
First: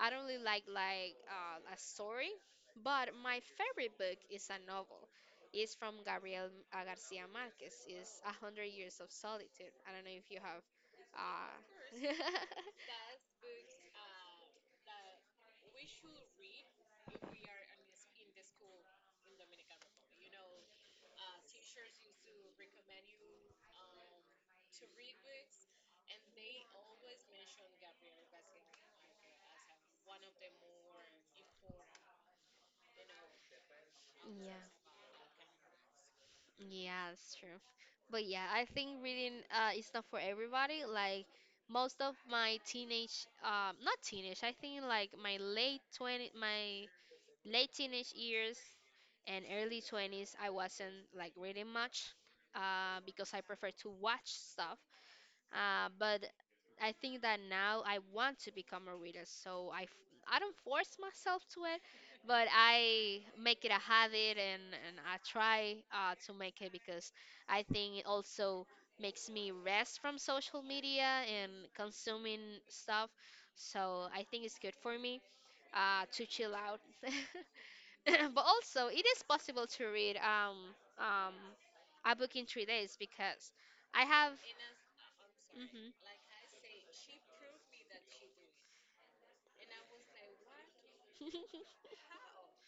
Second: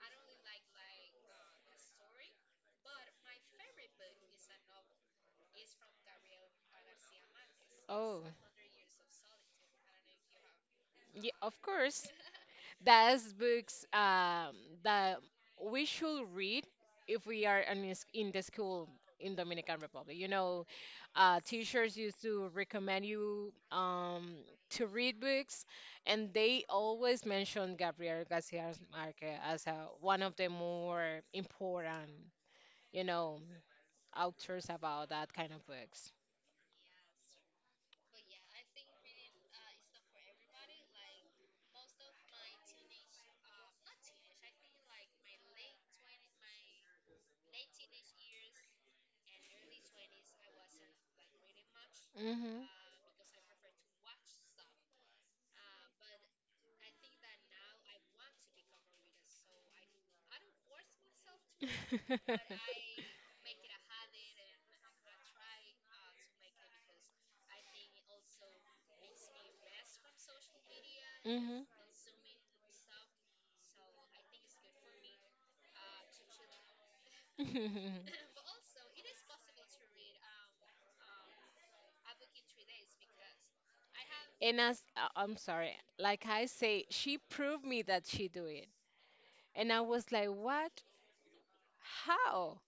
B: I don't really like like a story, but my favorite book is a novel. It's from Gabriel Garcia Marquez. It's
A: Oh,
B: A Hundred Years of Solitude. I don't know if you have.
A: yeah, of course.
B: Uh,
A: That's books, that we should read if we are in, the, in the school in Dominican Republic. You know, teachers used to recommend you, to read books, and they always mention Gabriel Garcia Marquez as a, one of the more important, you know, authors
B: yeah,
A: about that kind of books.
B: yeah, it's true. But yeah, I think reading is not for everybody. Like most of my teenage, not teenage. I think like my late teenage years and early 20s I wasn't like reading much,
A: Hmm.
B: because I prefer to watch stuff, but I think that now I want to become a reader, so I don't force myself to it, but I make it a habit, and I try to make it because I think it also makes me rest from social media and
A: Hmm.
B: consuming stuff. So I think it's good for me to chill out. But also, it is possible to read a book in 3 days, because I have.
A: And as, I'm sorry,
B: Mhm.
A: like I say, she proved me that she do it, and I was like, what? How?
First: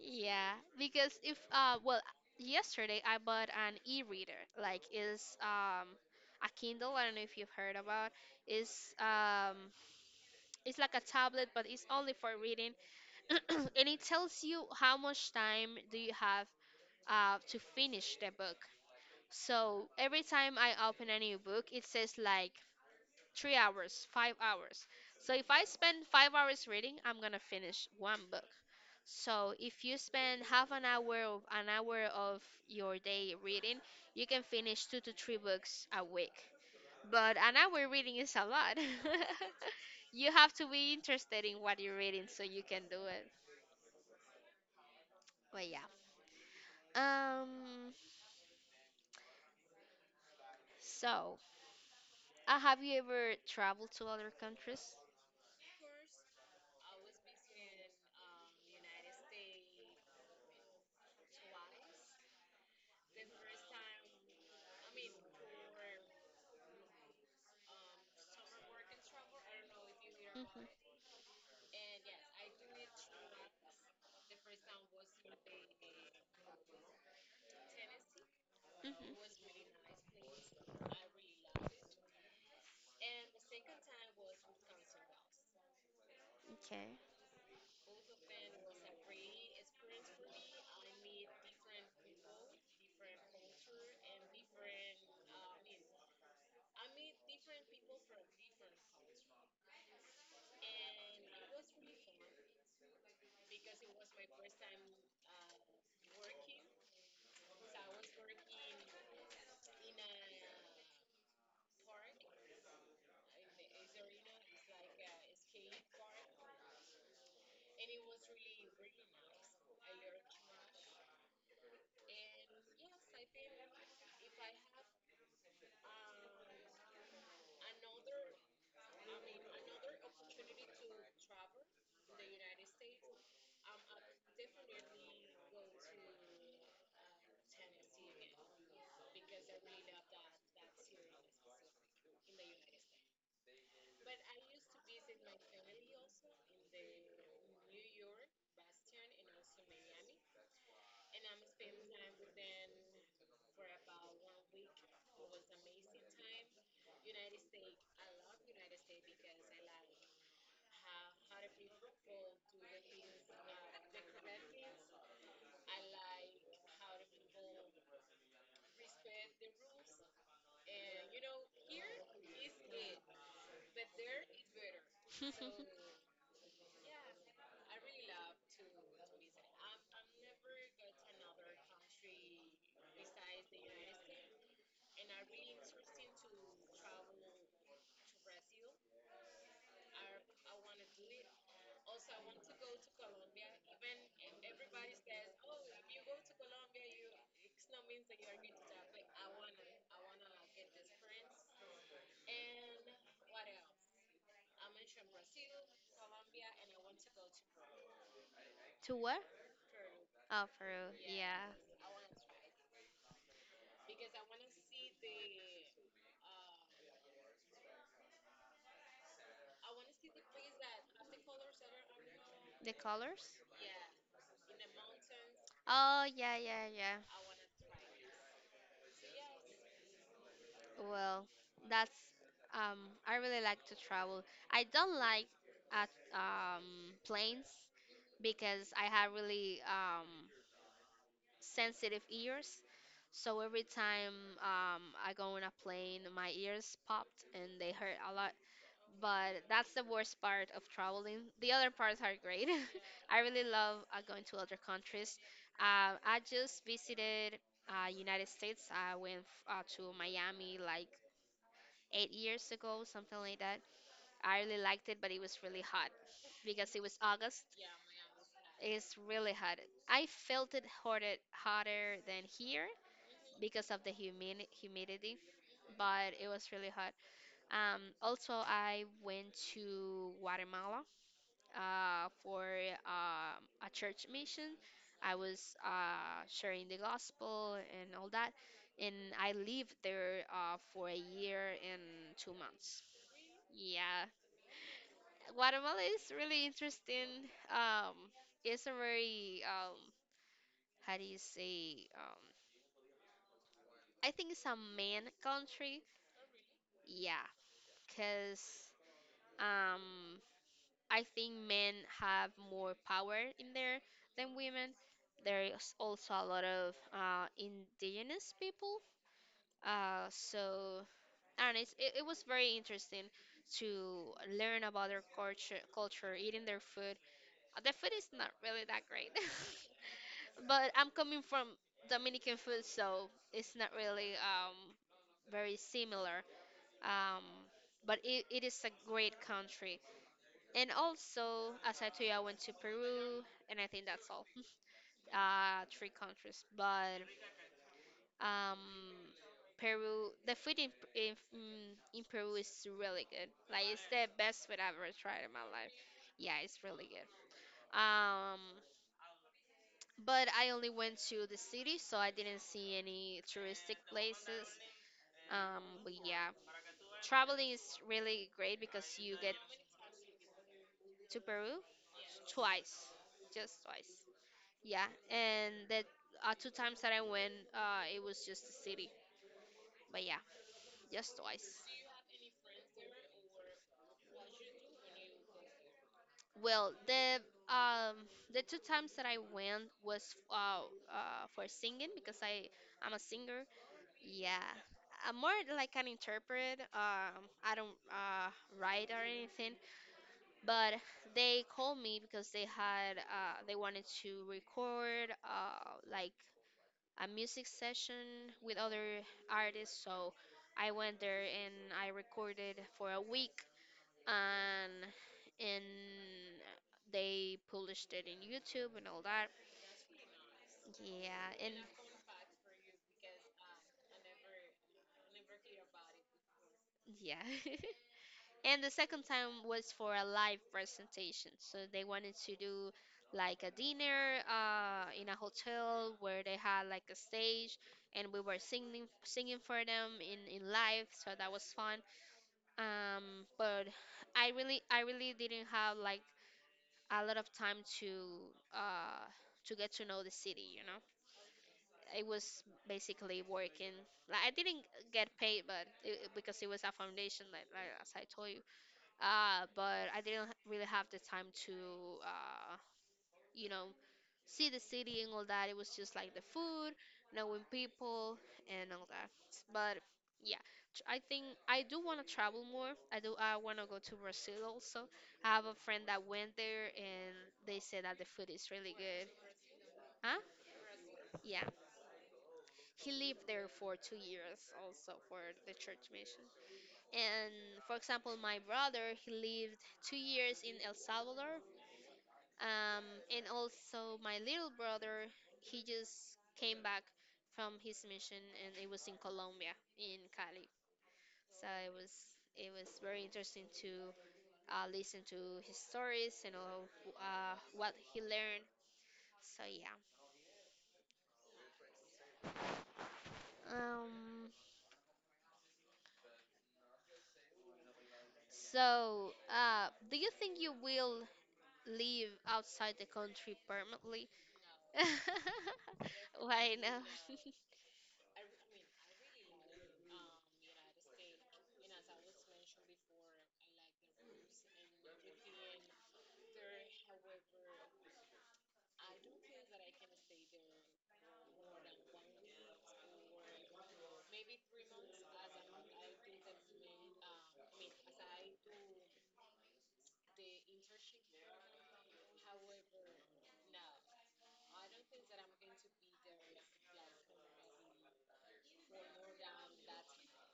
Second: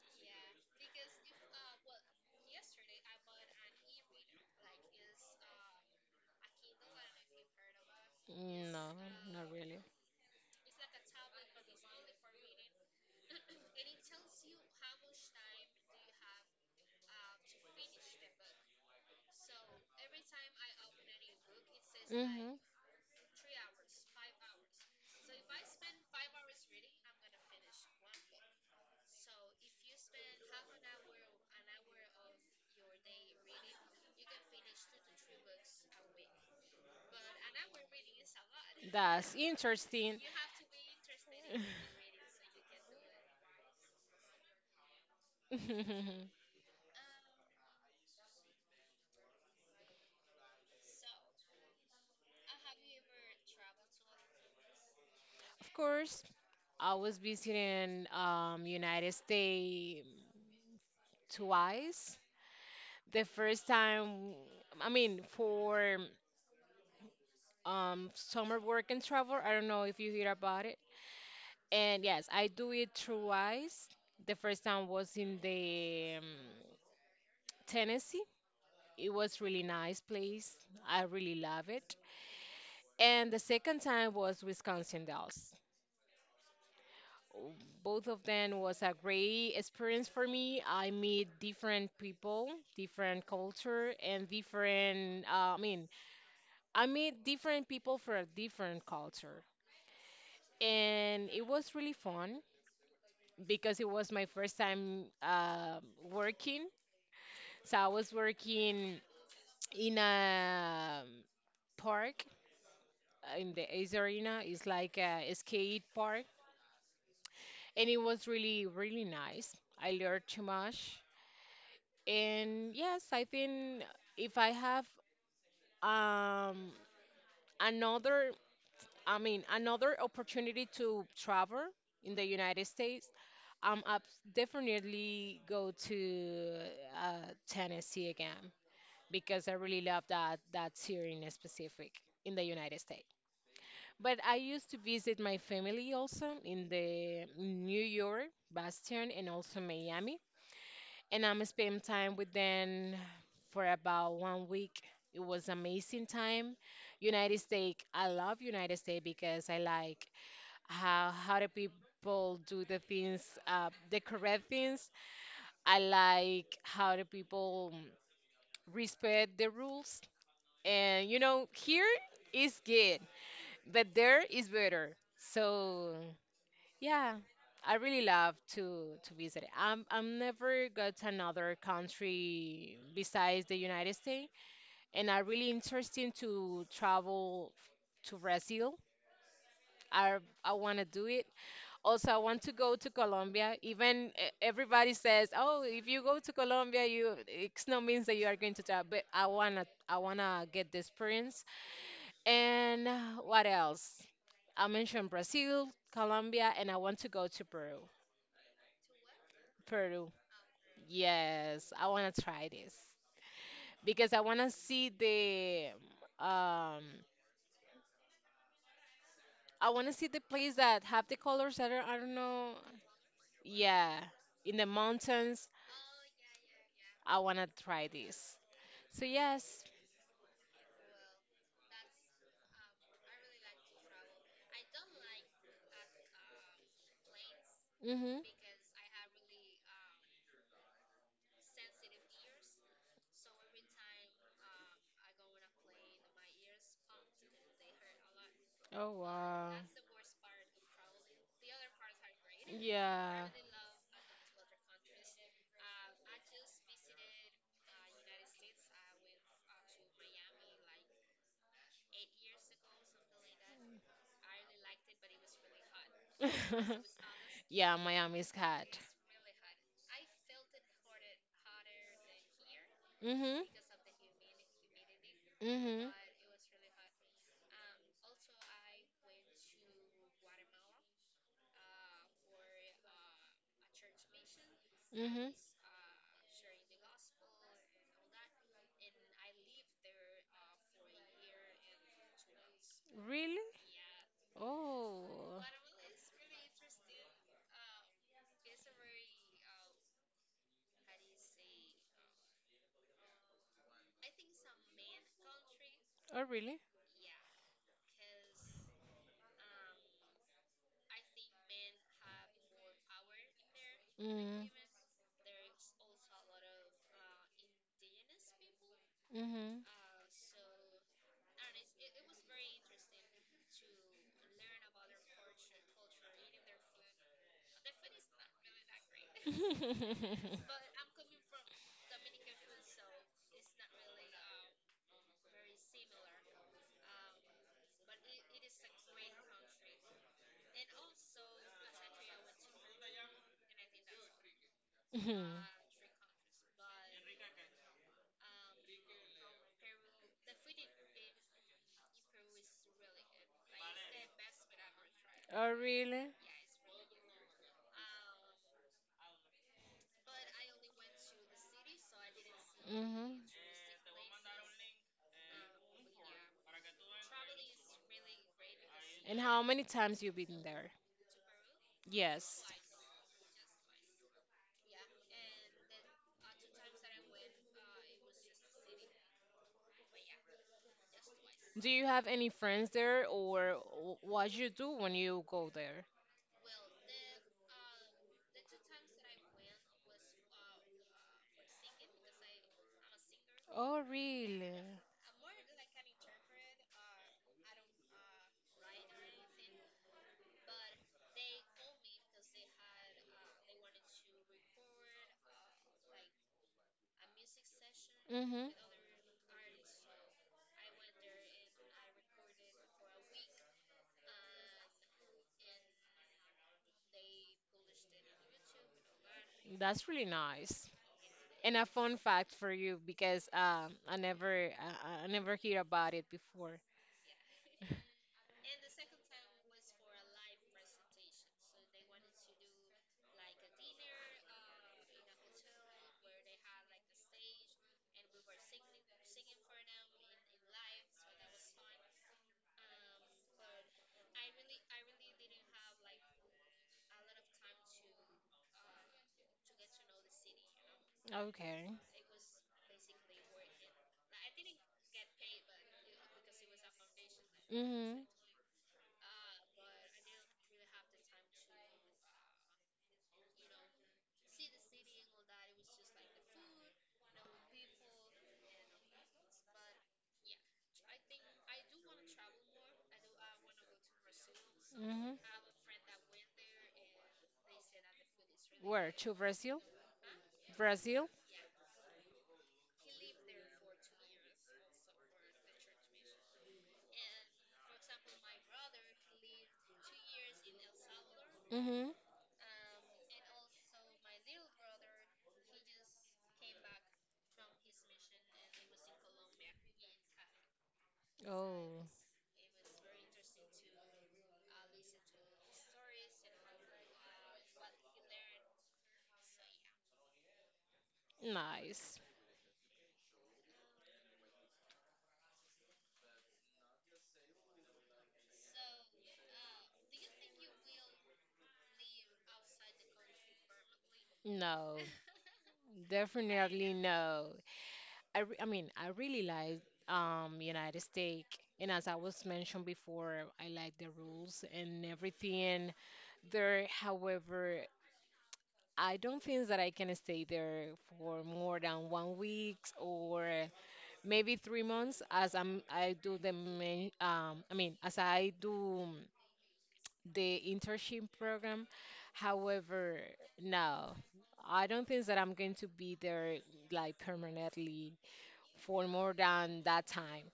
B: Yeah, because if well, yesterday I bought an e-reader. Like, is a Kindle, I don't know if you've heard about.
A: No,
B: It's
A: not
B: um
A: really.
B: it's like a tablet but it's only for reading. And it tells you how much time do you have to finish the book. So every time I open a new book, it says like
A: Mhm.
B: 3 hours, 5 hours. So if I spend 5 hours reading, I'm gonna finish one book. So if you spend half an hour of your day reading, you can finish two to three books a week. But an hour reading is a lot.
A: That's interesting.
B: You have to be interested in what you're reading so you can do it.
A: Of
B: But yeah. Um. So, have you ever traveled to other countries?
A: course, I was visiting, United States twice. The first time, I mean, for, summer work and travel. I don't know if you hear about it.
B: Mm-hmm.
A: And yes, I do it twice. The first time was in the, Tennessee. It was
B: Mhm.
A: really nice place. I really love it. And the second time was Wisconsin Dells.
B: Okay.
A: Oh, both of them was a great experience for me. I meet different people, different culture, and different. I mean, I meet different people for a different culture, and it was really fun because it was my first time, working. So I was working in a, park, in the Ace Arena. It's like a skate park, and it was really, really nice. I learned too much, and yes, I think if I have, um, another, I mean, another opportunity to travel in the United States, I'm up definitely go to, Tennessee again because I really love that series in specific in the United States. But I used to visit my family also in the New York, Boston, and also Miami. And I'm spend time with them for about one week. It was amazing time. United States, I love United States because I like how the people do the things, the correct things. I like how the people respect the rules. And you know, here is good, but there is better. So. Yeah, I really love to visit. I'm never got to another country besides the United States, and I really interesting to travel to Brazil. I I want to do it. Also, I want to go to Colombia. Even, everybody says, "Oh, if you go to Colombia, you it's no means that you are going to travel." But I wanna get the experience. And, what else? I mentioned Brazil, Colombia, and I want to go to Peru.
B: To where?
A: Peru.
B: Oh, Peru. Yeah.
A: Yes, I want to try this because I want to see the, um I want to see the place that have the colors that are I don't know.
B: The colors?
A: Yeah, in the mountains.
B: Oh, yeah, yeah, yeah.
A: I want to try this. So yes.
B: Well, that's I really like to travel. I don't like at um planes
A: Mhm.
B: because I have really sensitive ears. So every time I go on a plane, my ears popped and they hurt a lot.
A: Oh
B: But
A: wow.
B: that's the worst part of traveling. The other parts are great. I
A: Yeah.
B: really love going to other countries. I just visited United States. I went to Miami like 8 years ago, something like that. I really liked it, but it was really hot because it was August.
A: Yeah, Miami's hot.
B: It's really hot. I felt it hotter than here
A: Mhm.
B: because of the humidity,
A: Mhm.
B: but it was really hot. Also, I went to Guatemala, for a church mission. I
A: Mm-hmm.
B: was sharing the gospel and all that, and I lived there for a year and 2 months.
A: Really?
B: Yeah,
A: Oh.
B: Guatemala is really interesting. It's a very, how do you say? I think it's a man country.
A: Oh, really?
B: Yeah, cause um I think men have more power in there than
A: Mm.
B: women. There is also a lot of indigenous people.
A: Mm-hmm.
B: So, and it was very interesting to learn about their culture, eating their food. The food is not really that great, but I'm coming from Dominican food, so it's not really, very similar. Um, but it is a great country. And also, as I told you, I went to Peru, and I think that's all.
A: Mhm.
B: Three countries, but um, Peru, the food in in Peru is really good. Like it's the best food I've ever tried in my
A: Oh,
B: life.
A: really?
B: Yeah, it's really good. Um, but I only went to the city, so I didn't see
A: Mm-hmm.
B: any touristic places. But yeah, traveling is really great because you
A: And
B: get
A: how many times you been there?
B: to Peru
A: Yes.
B: twice, just twice. Yeah, and that, two times that I went, it was just the city. But yeah, just twice.
A: Do you have any friends there, or what you do when you go there?
B: Well, um the two times that I went was for singing because I'm a singer.
A: Oh,
B: Yeah.
A: really?
B: I'm more like an interpret. I don't write or anything, but they called me because they wanted to record, like, a music session with other artists. So I went there and I recorded for a week, and and they published it in YouTube and all that.
A: That's really nice.
B: Yeah, and
A: And a fun fact for you because I never hear about it before.
B: yeah. And the second time was for a live presentation. So they wanted to do like a dinner in a hotel where they had like a stage, and we were singing for them in live. So that was fun. But I really didn't have like a lot of time uh to get to know the city.
A: Okay.
B: It was basically working, like I didn't get paid, but because it was a foundation, like as I
A: Mhm.
B: told you. Uh, but I didn't really have the time to uh you know see the city and all that. It was just like the food, knowing people, and all that. But yeah, I think I do want to travel more. I do. I want to go to Brazil also.
A: Mhm.
B: I have a friend that went there, and they said that the food is really
A: Where
B: good.
A: to Brazil?
B: Huh?
A: Brazil?
B: Yeah. He lived there for 2 years also for the church mission. And for example, my brother, he lived 2 years in El Salvador.
A: Mhm.
B: And also my little brother, he just came back from his mission, and it was in Colombia, in Cali. So it
A: Oh,
B: was, it was very interesting to listen to his stories and all what he learned. So yeah.
A: nice.
B: Um, so do you think you will live outside the country permanently?
A: No,
B: Why
A: definitely
B: not?
A: no. I mean, I really like United States, and as I was mentioned before, I like the rules and everything there. However, I don't think that I can stay there for more than 1 week or maybe 3 months as I'm I do the main I mean as I do the internship program. However, no, I don't think that I'm going to be there like permanently for more than that time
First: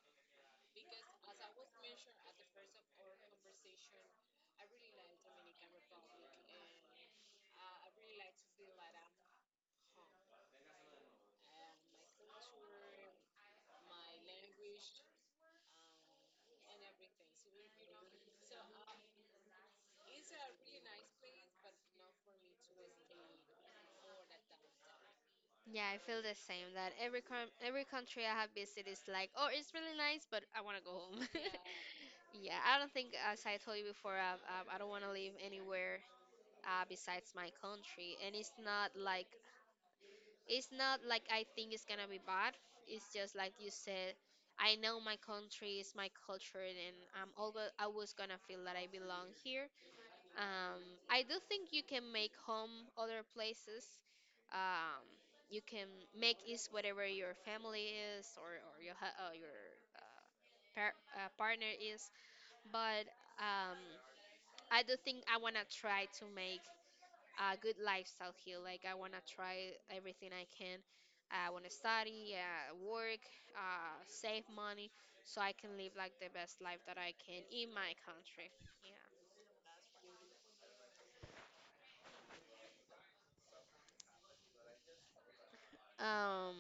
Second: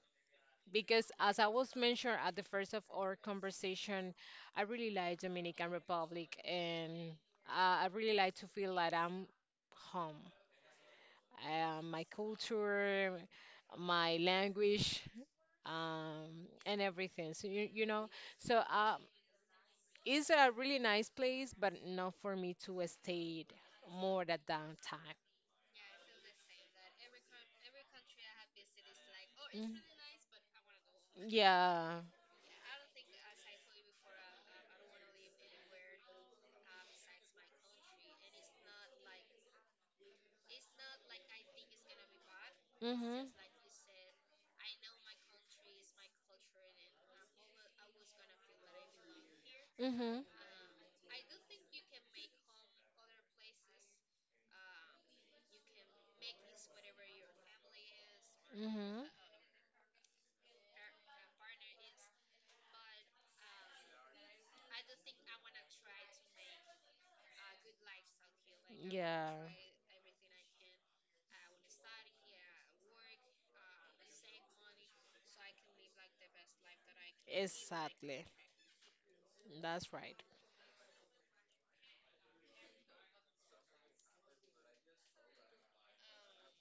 A: because as I was mentioned at the first of our conversation, I really like Dominican Republic and I really like to feel like I'm home. My culture, my language, and everything. So you know, so it's a really nice place, but not for me to stay more than that downtime.
B: Yeah, I feel the same. That every country I have visited is like, oh, it's really nice, but I want to go home.
A: Yeah.
B: Yeah, I don't think, as I told you before, I don't want to live anywhere besides my country. And it's not like I think it's gonna be bad. It's
A: Mhm.
B: just like you said, I know my country is my culture, and I'm always always gonna feel that I belong here.
A: Mhm.
B: Um, I do think you can make home other places. Um, you can make is whatever your family is, or your
A: Mhm.
B: your uh, partner is. But um, I do think I wanna try to make a good lifestyle here. Like I wanna
A: Yeah.
B: try everything I can. I wanna study, work, save money, so I can live like the best life that I can in my
A: Exactly.
B: country. Yeah.
A: That's right.
B: Um,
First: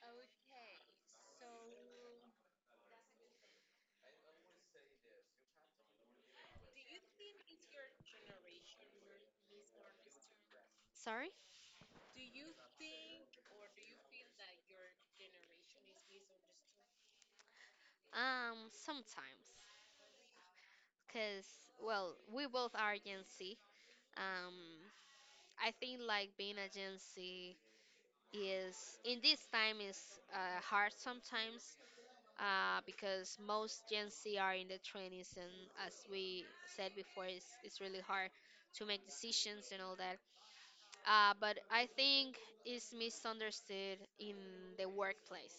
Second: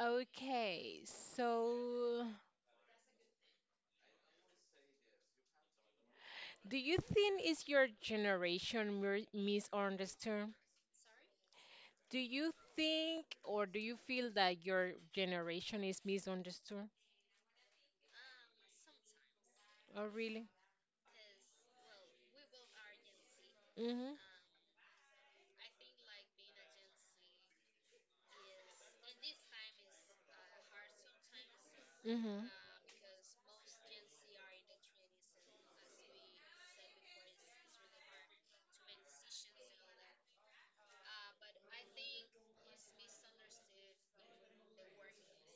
A: Okay, so do you think is your generation misunderstood?
B: sorry.
A: Do you think or do you feel that your generation is misunderstood?
B: Um, sometimes,
A: Oh, really?
B: because well, we both are Gen Z.
A: Mhm.
B: Um, I think like being a Gen Z is in this time is hard sometimes.
A: Mhm.
B: Because most Gen Z are in the 20s, and as we said before, it's really hard to make decisions and all that. But I think it's misunderstood in the workplace.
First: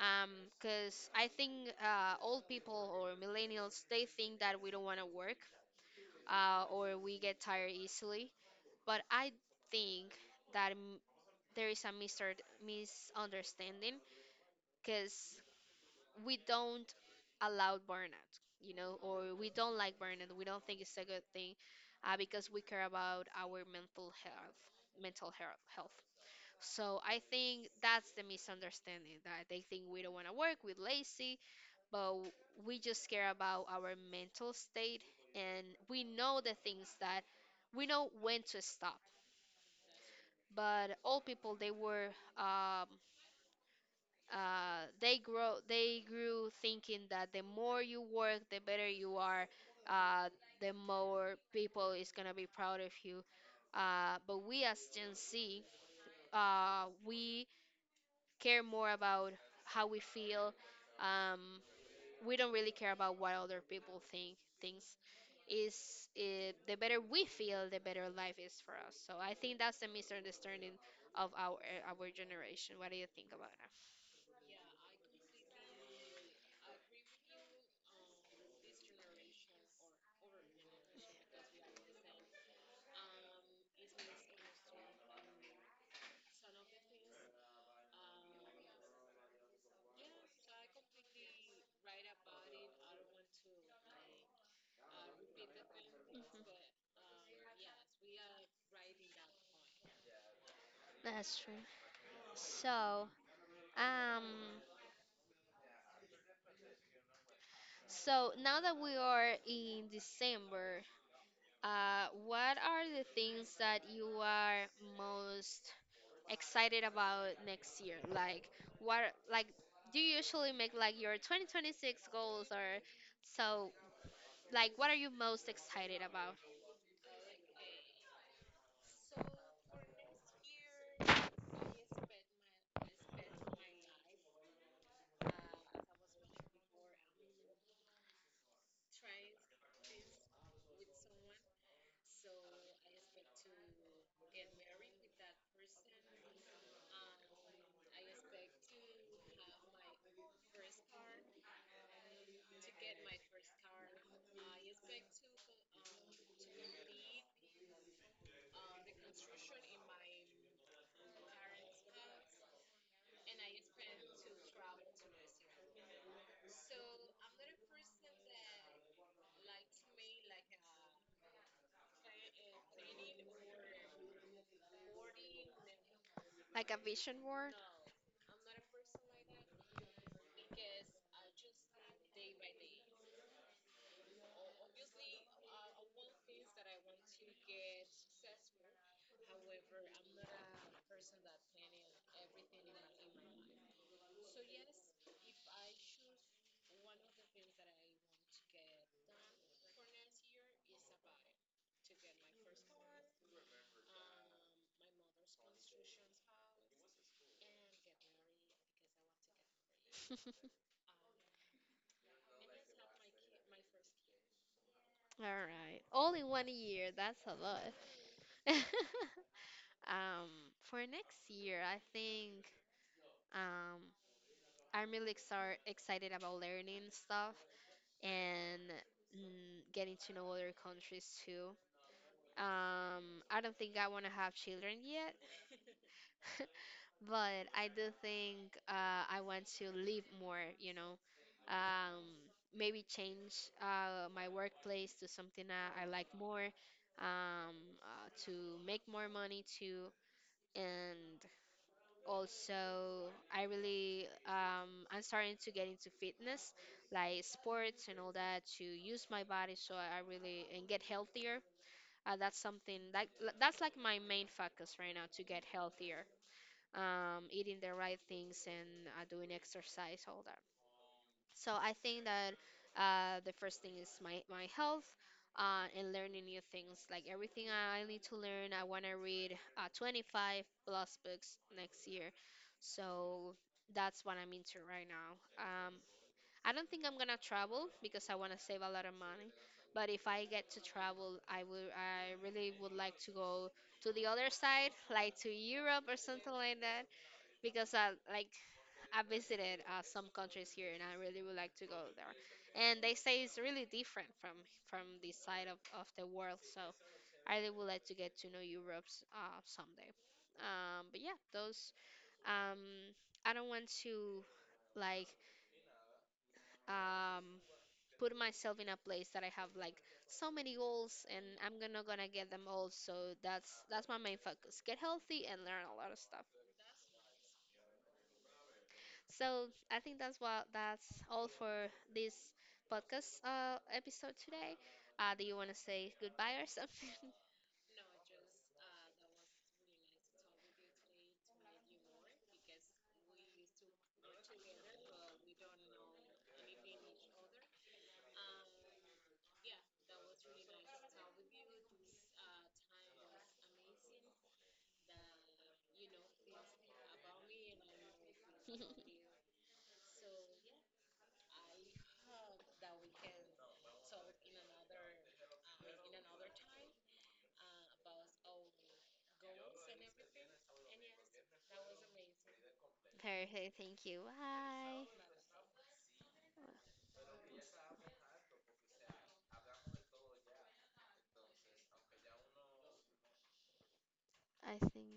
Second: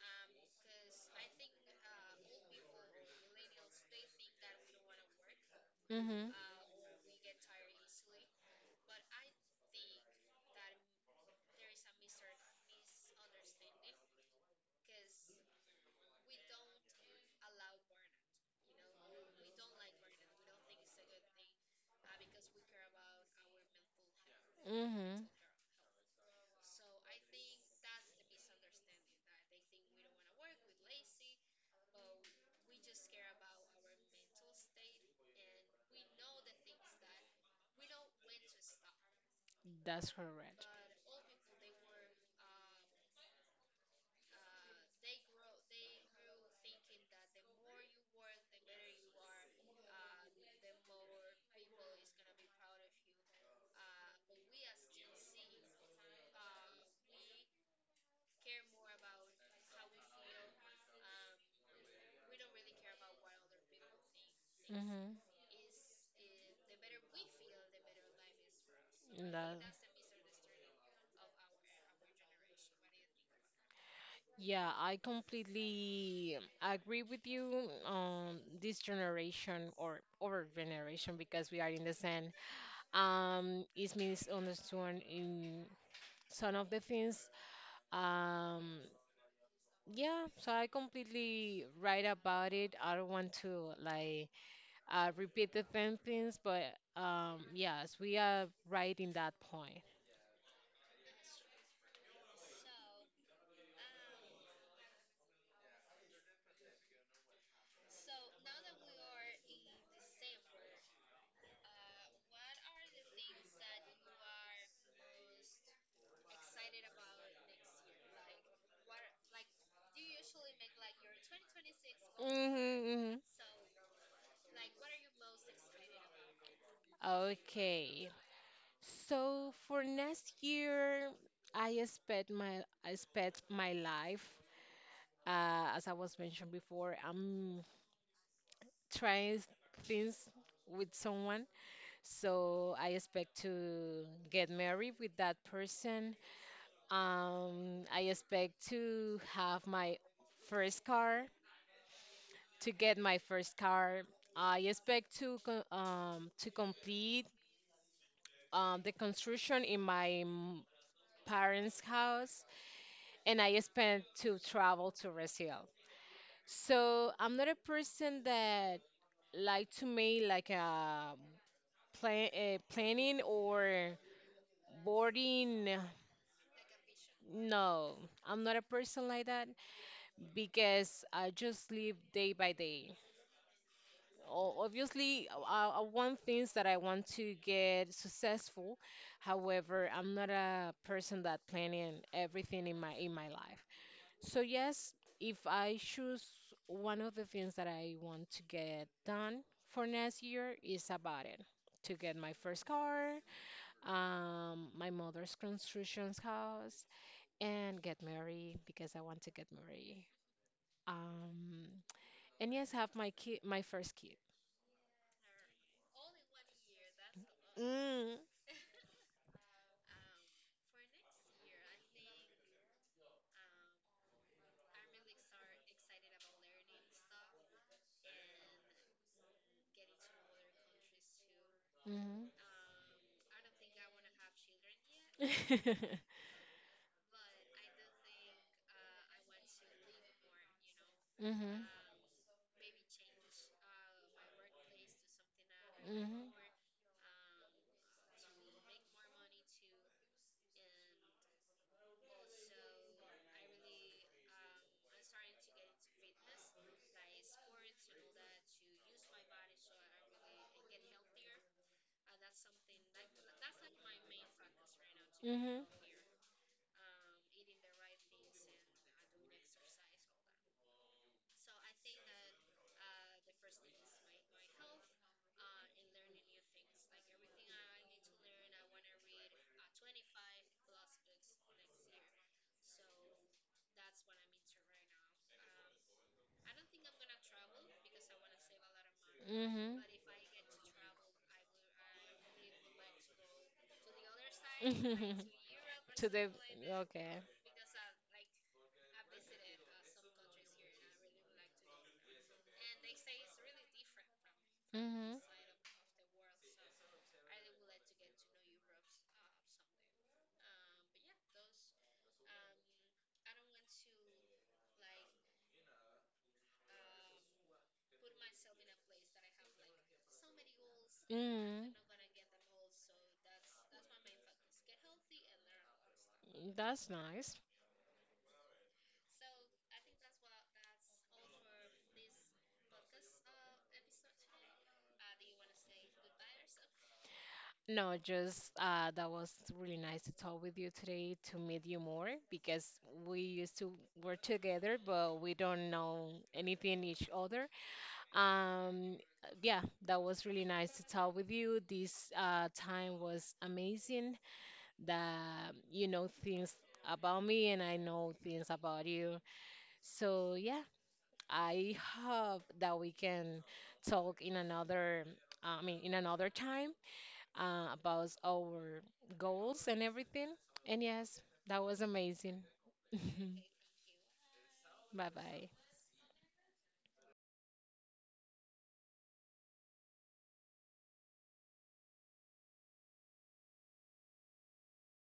B: Um, Cause I think old people or millennials, they think that we don't want to work,
A: Mhm.
B: or we get tired easily. But I think that there is a misunderstanding because we don't allow burnout, you know, or we don't like burnout. We don't think it's a good thing, because we care about our mental health,
A: Mhm.
B: health. So I think that's the misunderstanding, that they think we don't want to work, we're lazy, but we just care about our mental state, and we know the things that we know when to stop.
A: That's correct.
B: But old people, they were um, they grew thinking that the more you work the better you are, uh, the more people is gonna be proud of you. But we as Gen Z, we care more about how we feel. um, we don't really care about what other people think. Things
A: Mhm.
B: is it, the better we feel, the better life is for us. So I
A: That.
B: think that's the misunderstanding of our generation. What do you think about that?
A: Yeah, I completely agree with you on this generation or our generation because we are in the same is misunderstood in some of the things. Um yeah, so I completely right about it. I don't want to like repeat the same things,
B: Mhm.
A: but yes, we are right in that point.
B: That's true. So, um, so now that we are in December, what are the things that you are most excited about next year? Like what, like do you usually make like your 2026 goals or
A: Mm-hmm,
B: so, like what are you most excited about?
A: mm-hmm. Okay, so for next year, I expect my life. As I was mentioned before, I'm trying things with someone, so I expect to get married with that person. I expect to have my first car, to get my first car. I expect to to complete the construction in my parents' house. And I spent to travel to Brazil. So I'm not a person that like to make like a planning or boarding.
B: Like a vision board?
A: No, I'm not a person like that because I just live day by day. Obviously, I want things that I want to get successful. However, I'm not a person that planning everything in my life. So, yes, if I choose one of the things that I want to get done for next year is about it. To get my first car, my mother's construction house, and get married because I want to get married. Um, and yes, have my kid, my first kid.
B: All right. All in one year. That's a lot.
A: Mm.
B: um for next year, I think um I'm really exar excited about learning stuff and mm, getting to know other countries too.
A: Mm-hmm.
B: Um, I don't think I want to have children yet.
A: Mm-hmm.
B: But I do think I want to live more, you know, um, maybe change my workplace to something that I like
A: Mm-hmm.
B: more, um, to make more money too. And also, I really, I'm starting to get into fitness, like sports and all that, to use my body, so I really and get healthier. That's something like that's like my main focus right now, to get healthier, eating the right things and doing exercise, all that. So I think that the first thing is my health, and learning new things. Like everything I need to learn, I want to read 25 plus books next year. So that's what I'm into right now. I don't think I'm gonna travel because I want to save a lot of money.
A: Mhm.
B: But if I get to travel, I really would like to
A: Go.
B: go to the other side, like to Europe or
A: That,
B: something like that,
A: okay.
B: because I like I visited some countries here and I really would like to go there. And they say it's really different from
A: Mhm.
B: this side of the world. So I really would like to get to know Europe someday. But yeah, those um, I don't want to like um, put myself in a place that I have like so many goals and I'm
A: Mhm.
B: gonna get them all. So that's my main focus: get healthy and learn a lot of stuff.
A: A lot. That's nice.
B: So I think that's what that's all for this podcast episode today. Do you want to say goodbye or something?
A: No, just that was really nice to talk with you today to meet you more because we used to work together, but we don't know anything each other. Um, yeah, that was really nice to talk with you. This time was amazing that you know things about me and I know things about you. So, yeah, I hope that we can talk in another, I mean, in another time about our goals and everything. And yes, that was amazing.
B: Perfect. Thank you. Bye.
A: Bye bye.
B: I think.